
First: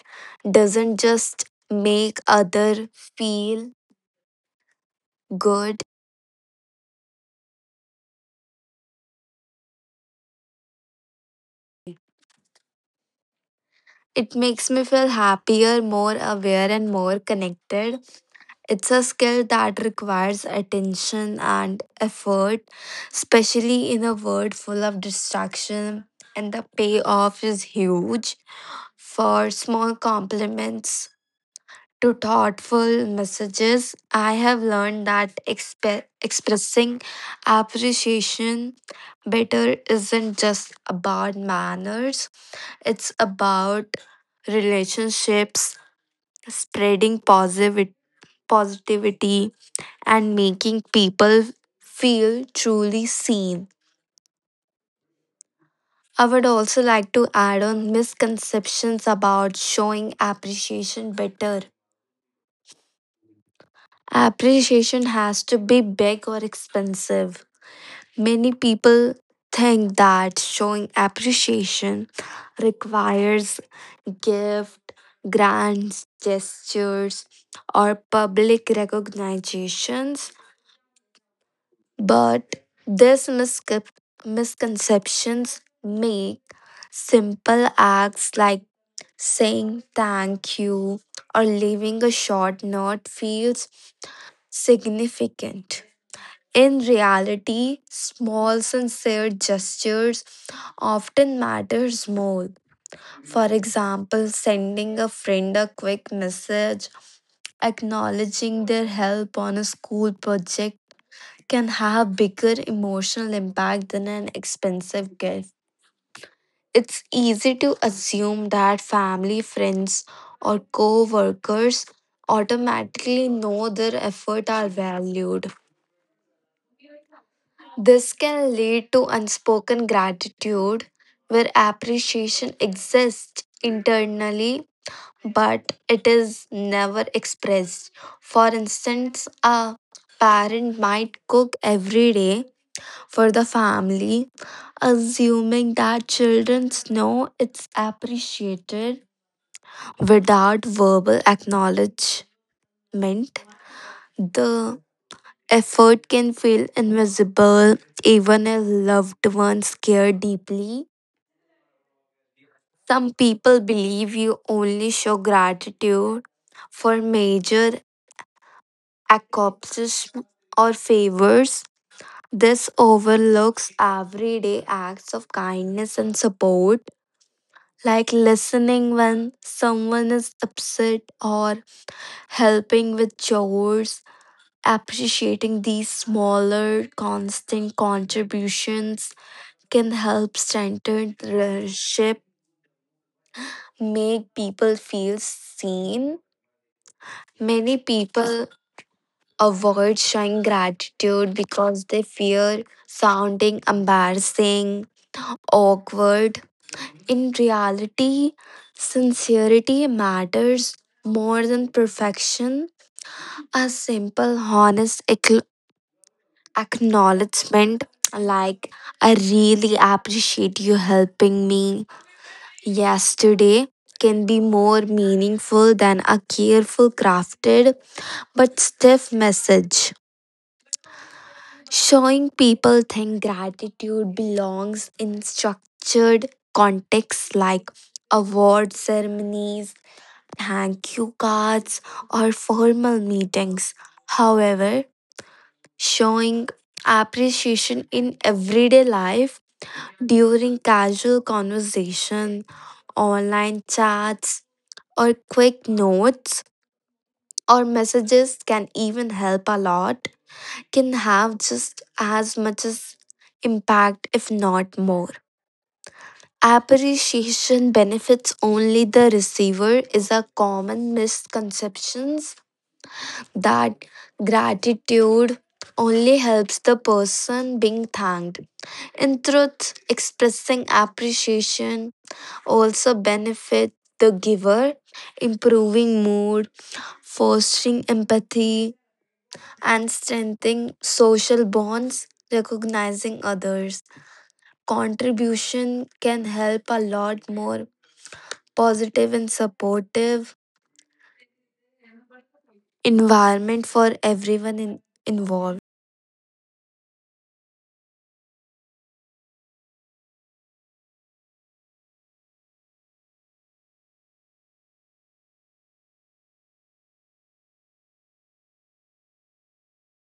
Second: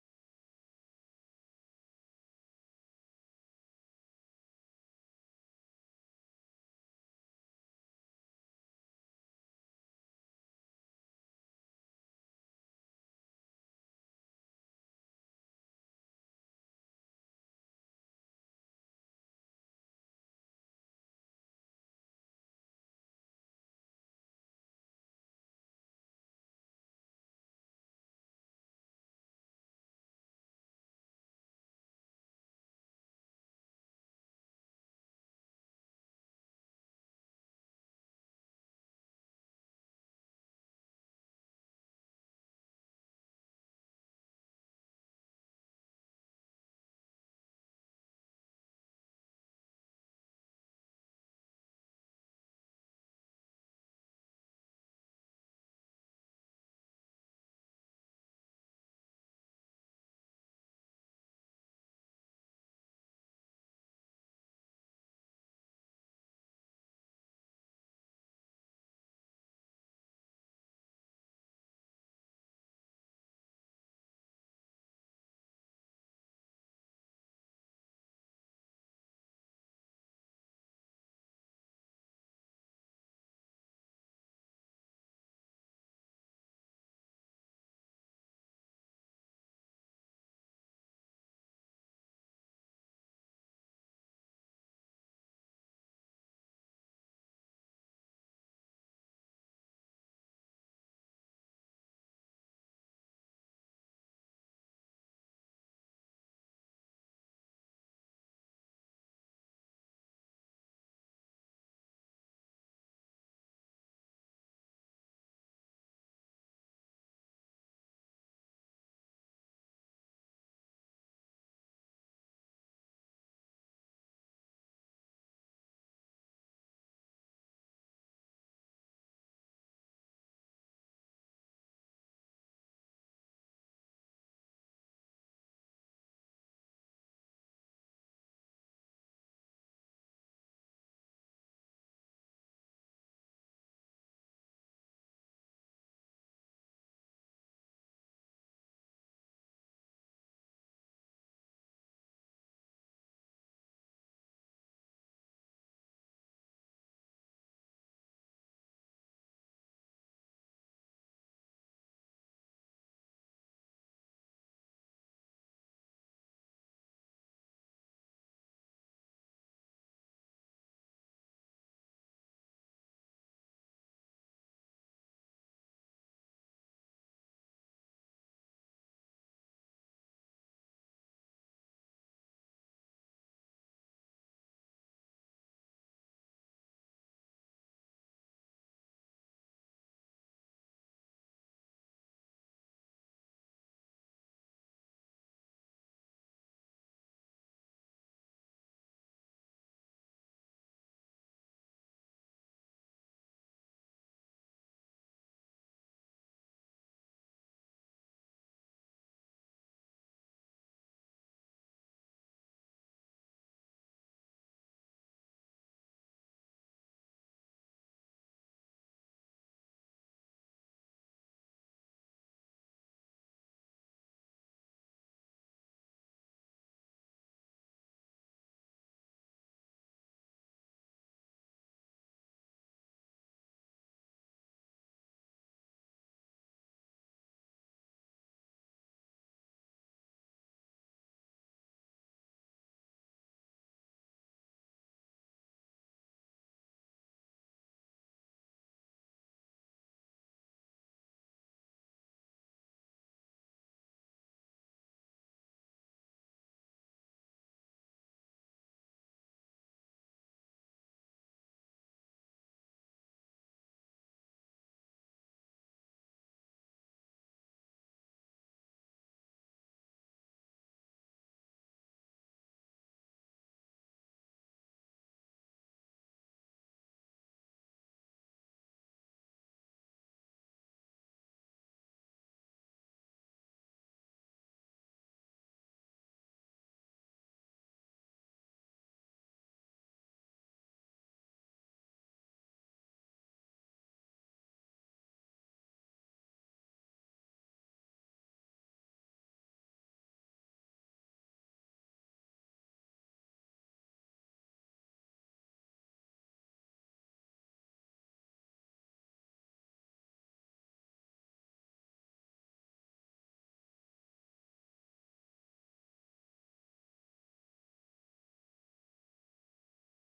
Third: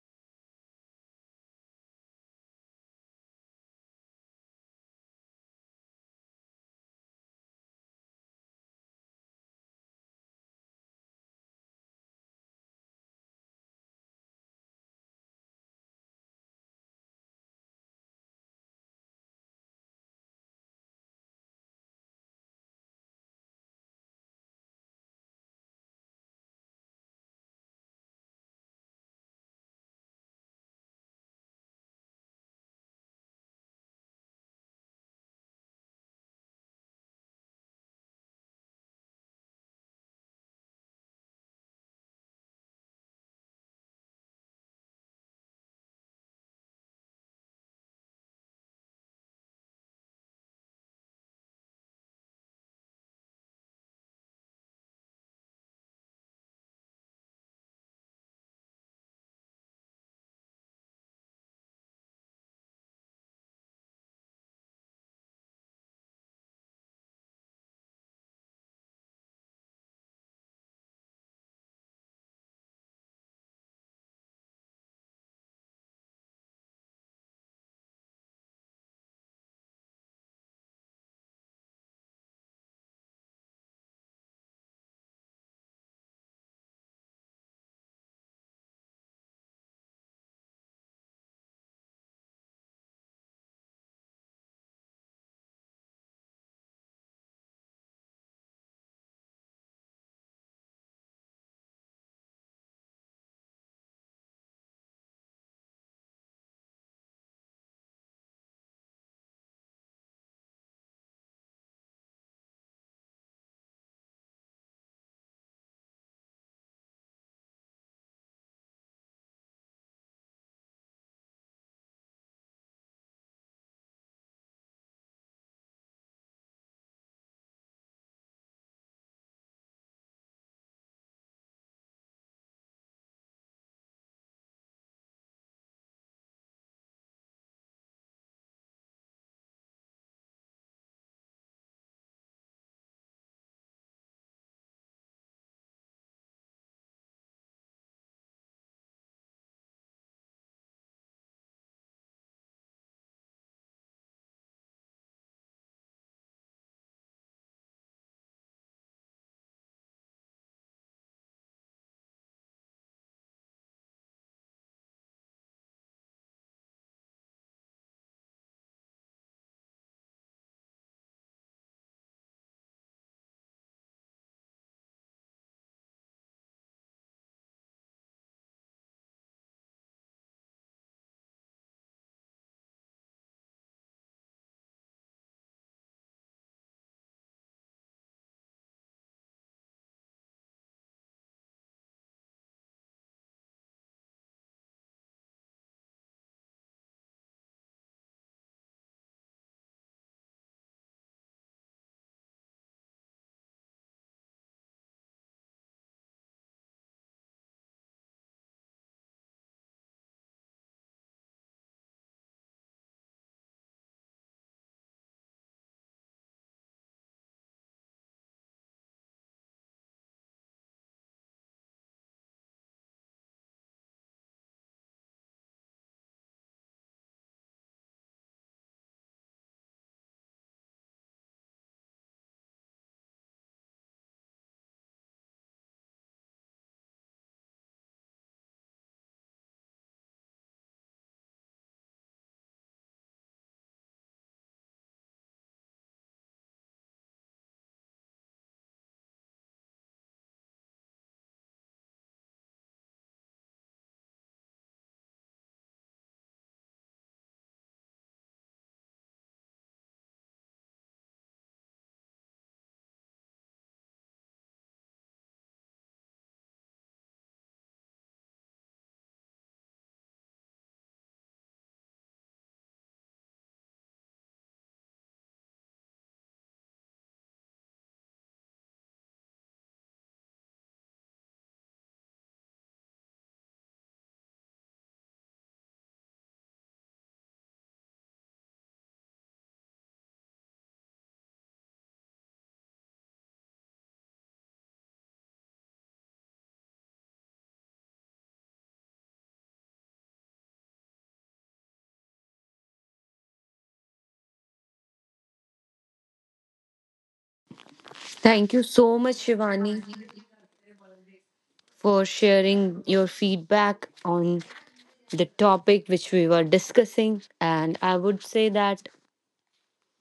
S2: doesn't just make other feel good, it makes me feel happier, more aware and more connected. It's a skill that requires attention and effort, especially in a world full of distraction, and the payoff is huge. For small compliments to thoughtful messages, I have learned that expe- expressing appreciation better isn't just about manners, it's about relationships, spreading positive positivity and making people feel truly seen. I would also like to add on misconceptions about showing appreciation better. Appreciation has to be big or expensive. Many people think that showing appreciation requires gift, grants, gestures, or public recognitions. But these miscep- misconceptions make simple acts like saying thank you or leaving a short note feels significant. In reality, small sincere gestures often matters more. For example, sending a friend a quick message, acknowledging their help on a school project can have bigger emotional impact than an expensive gift. It's easy to assume that family, friends, or co workers automatically know their effort are valued. This can lead to unspoken gratitude where appreciation exists internally but it is never expressed. For instance, a parent might cook every day for the family assuming that children know it's appreciated without verbal acknowledgement. The effort can feel invisible even if loved ones care deeply. Some people believe you only show gratitude for major accomplishments or favors. This overlooks everyday acts of kindness and support, like listening when someone is upset or helping with chores. Appreciating these smaller, constant contributions can help strengthen the relationship, make people feel seen. Many people avoid showing gratitude because they fear sounding embarrassing, awkward. In reality, sincerity matters more than perfection. A simple, honest ac- acknowledgement like, "I really appreciate you helping me yesterday," can be more meaningful than a careful, crafted, but stiff message. Showing people think gratitude belongs in structured contexts like award ceremonies, thank you cards, or formal meetings. However, showing appreciation in everyday life during casual conversation, online chats, or quick notes or messages can even help a lot, can have just as much as impact, if not more. Appreciation benefits only the receiver is a common misconception that gratitude only helps the person being thanked. In truth, expressing appreciation also benefits the giver, improving mood, fostering empathy, and strengthening social bonds. Recognizing others' contribution can help a lot more positive and supportive environment for everyone in, involved.
S1: Thank you so much, Shivani, for sharing your feedback on the topic which we were discussing. And I would say that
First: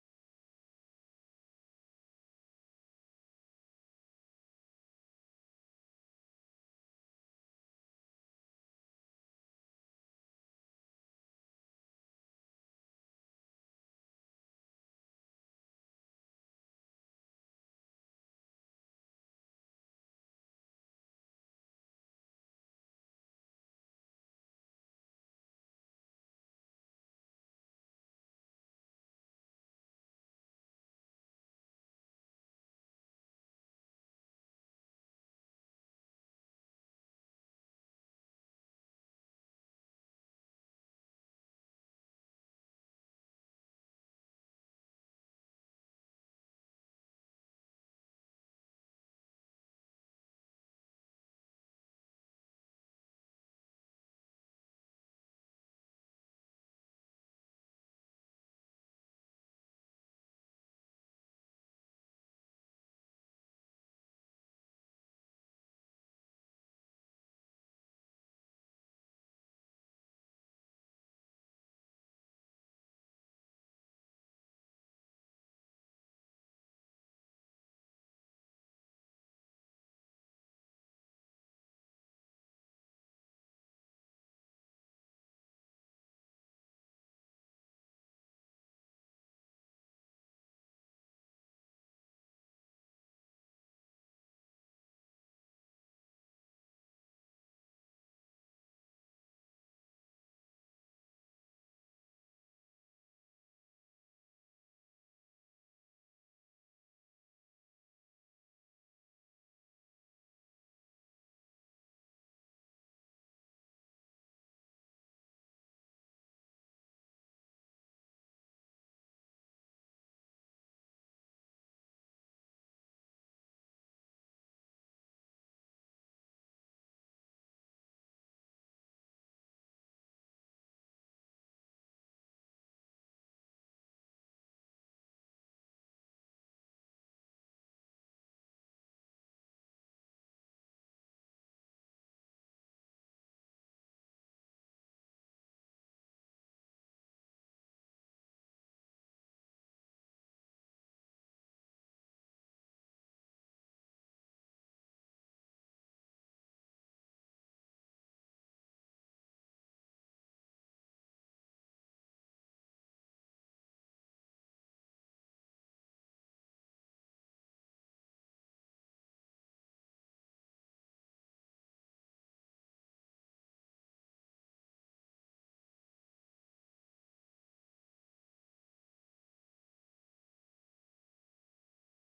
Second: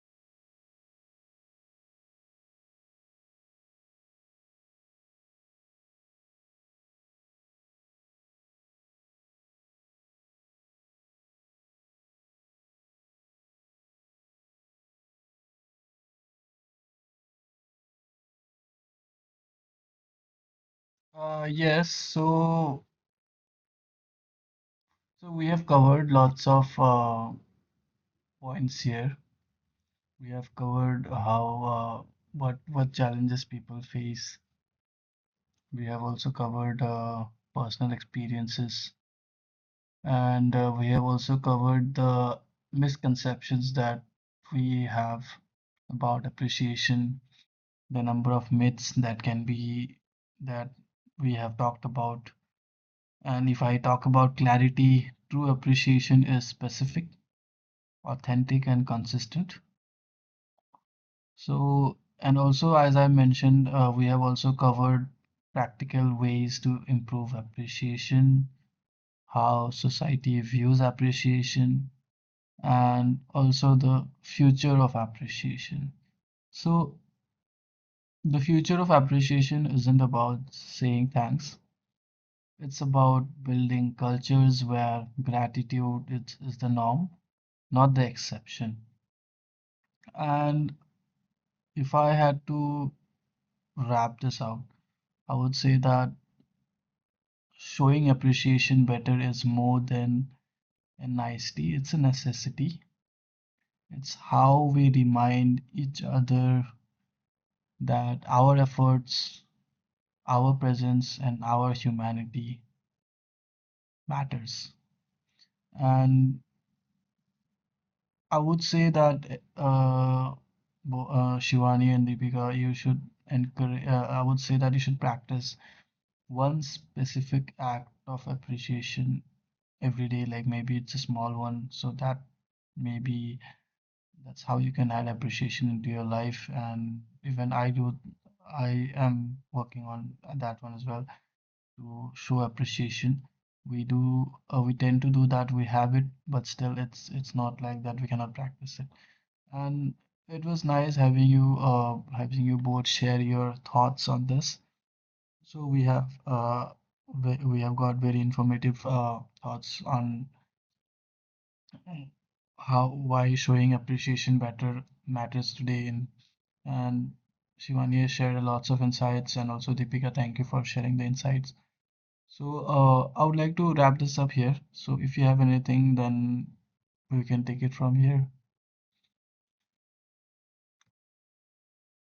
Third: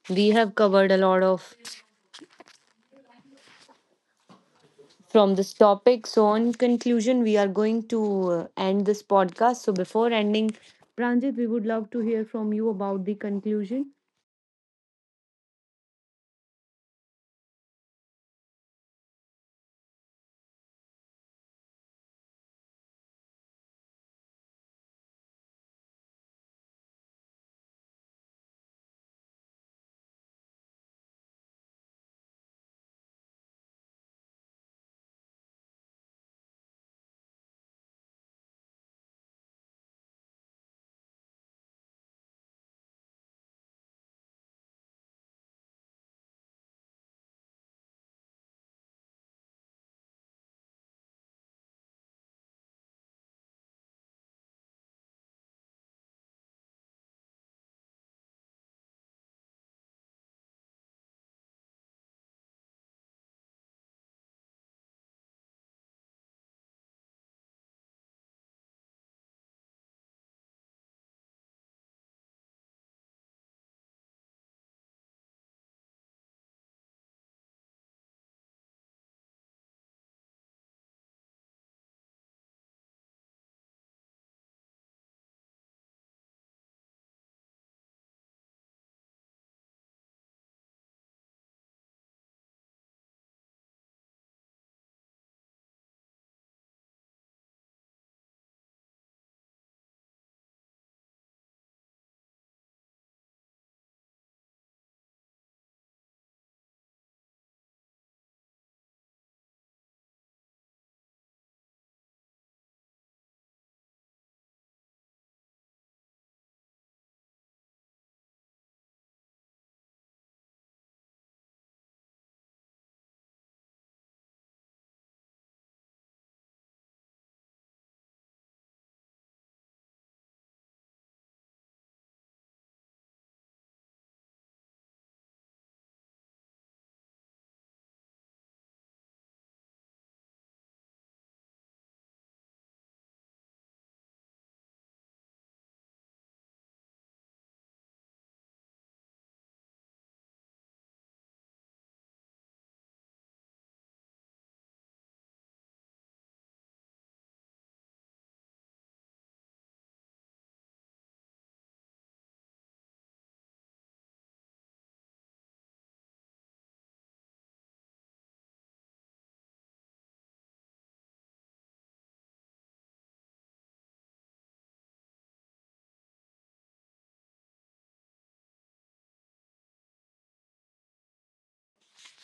S1: we have covered a lot of from this topic. So in conclusion, we are going to uh, end this podcast. So before ending, Pranjit, we would love to hear from you about the conclusion.
S3: Uh, yes, so so we have covered lots of uh, points here. We have covered how, uh, what what challenges people face. We have also covered uh, personal experiences, and uh, we have also covered the misconceptions that we have about appreciation, the number of myths that can be that we have talked about. And if I talk about clarity, true appreciation is specific, authentic, and consistent. So, and also, as I mentioned, uh, we have also covered practical ways to improve appreciation, how society views appreciation, and also the future of appreciation. So, the future of appreciation isn't about saying thanks, it's about building cultures where gratitude is, is the norm, not the exception. And if I had to wrap this out, I would say that showing appreciation better is more than a nicety, it's a necessity. It's how we remind each other that our efforts, our presence, and our humanity matters. And I would say that uh, bo- uh, Shivani and Deepika, you should encourage, uh, I would say that you should practice one specific act of appreciation every day, like maybe it's a small one so that maybe that's how you can add appreciation into your life. And even I do, I am working on that one as well to show appreciation. We do, uh, we tend to do that. We have it, but still, it's it's not like that. We cannot practice it. And it was nice having you, uh, having you both share your thoughts on this. So we have, uh, we, we have got very informative, uh, thoughts on. Mm. How why showing appreciation better matters today in, and Shivani has shared lots of insights, and also Deepika, thank you for sharing the insights. So uh, I would like to wrap this up here, so if you have anything then we can take it from here.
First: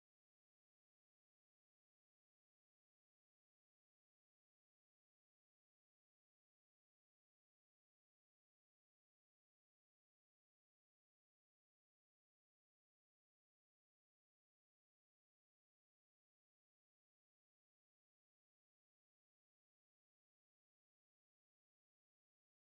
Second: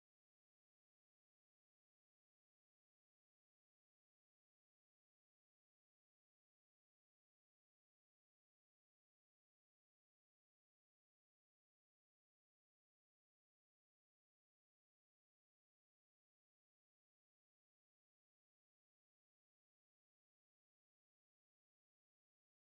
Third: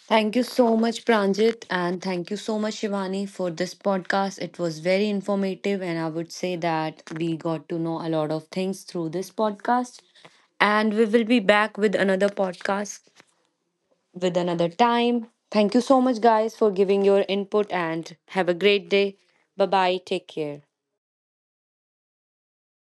S1: Thank you so much, Pranjit, and thank you so much, Shivani, for this podcast. It was very informative, and I would say that we got to know a lot of things through this podcast. And we will be back with another podcast with another time. Thank you so much, guys, for giving your input, and have a great day. Bye bye. Take care.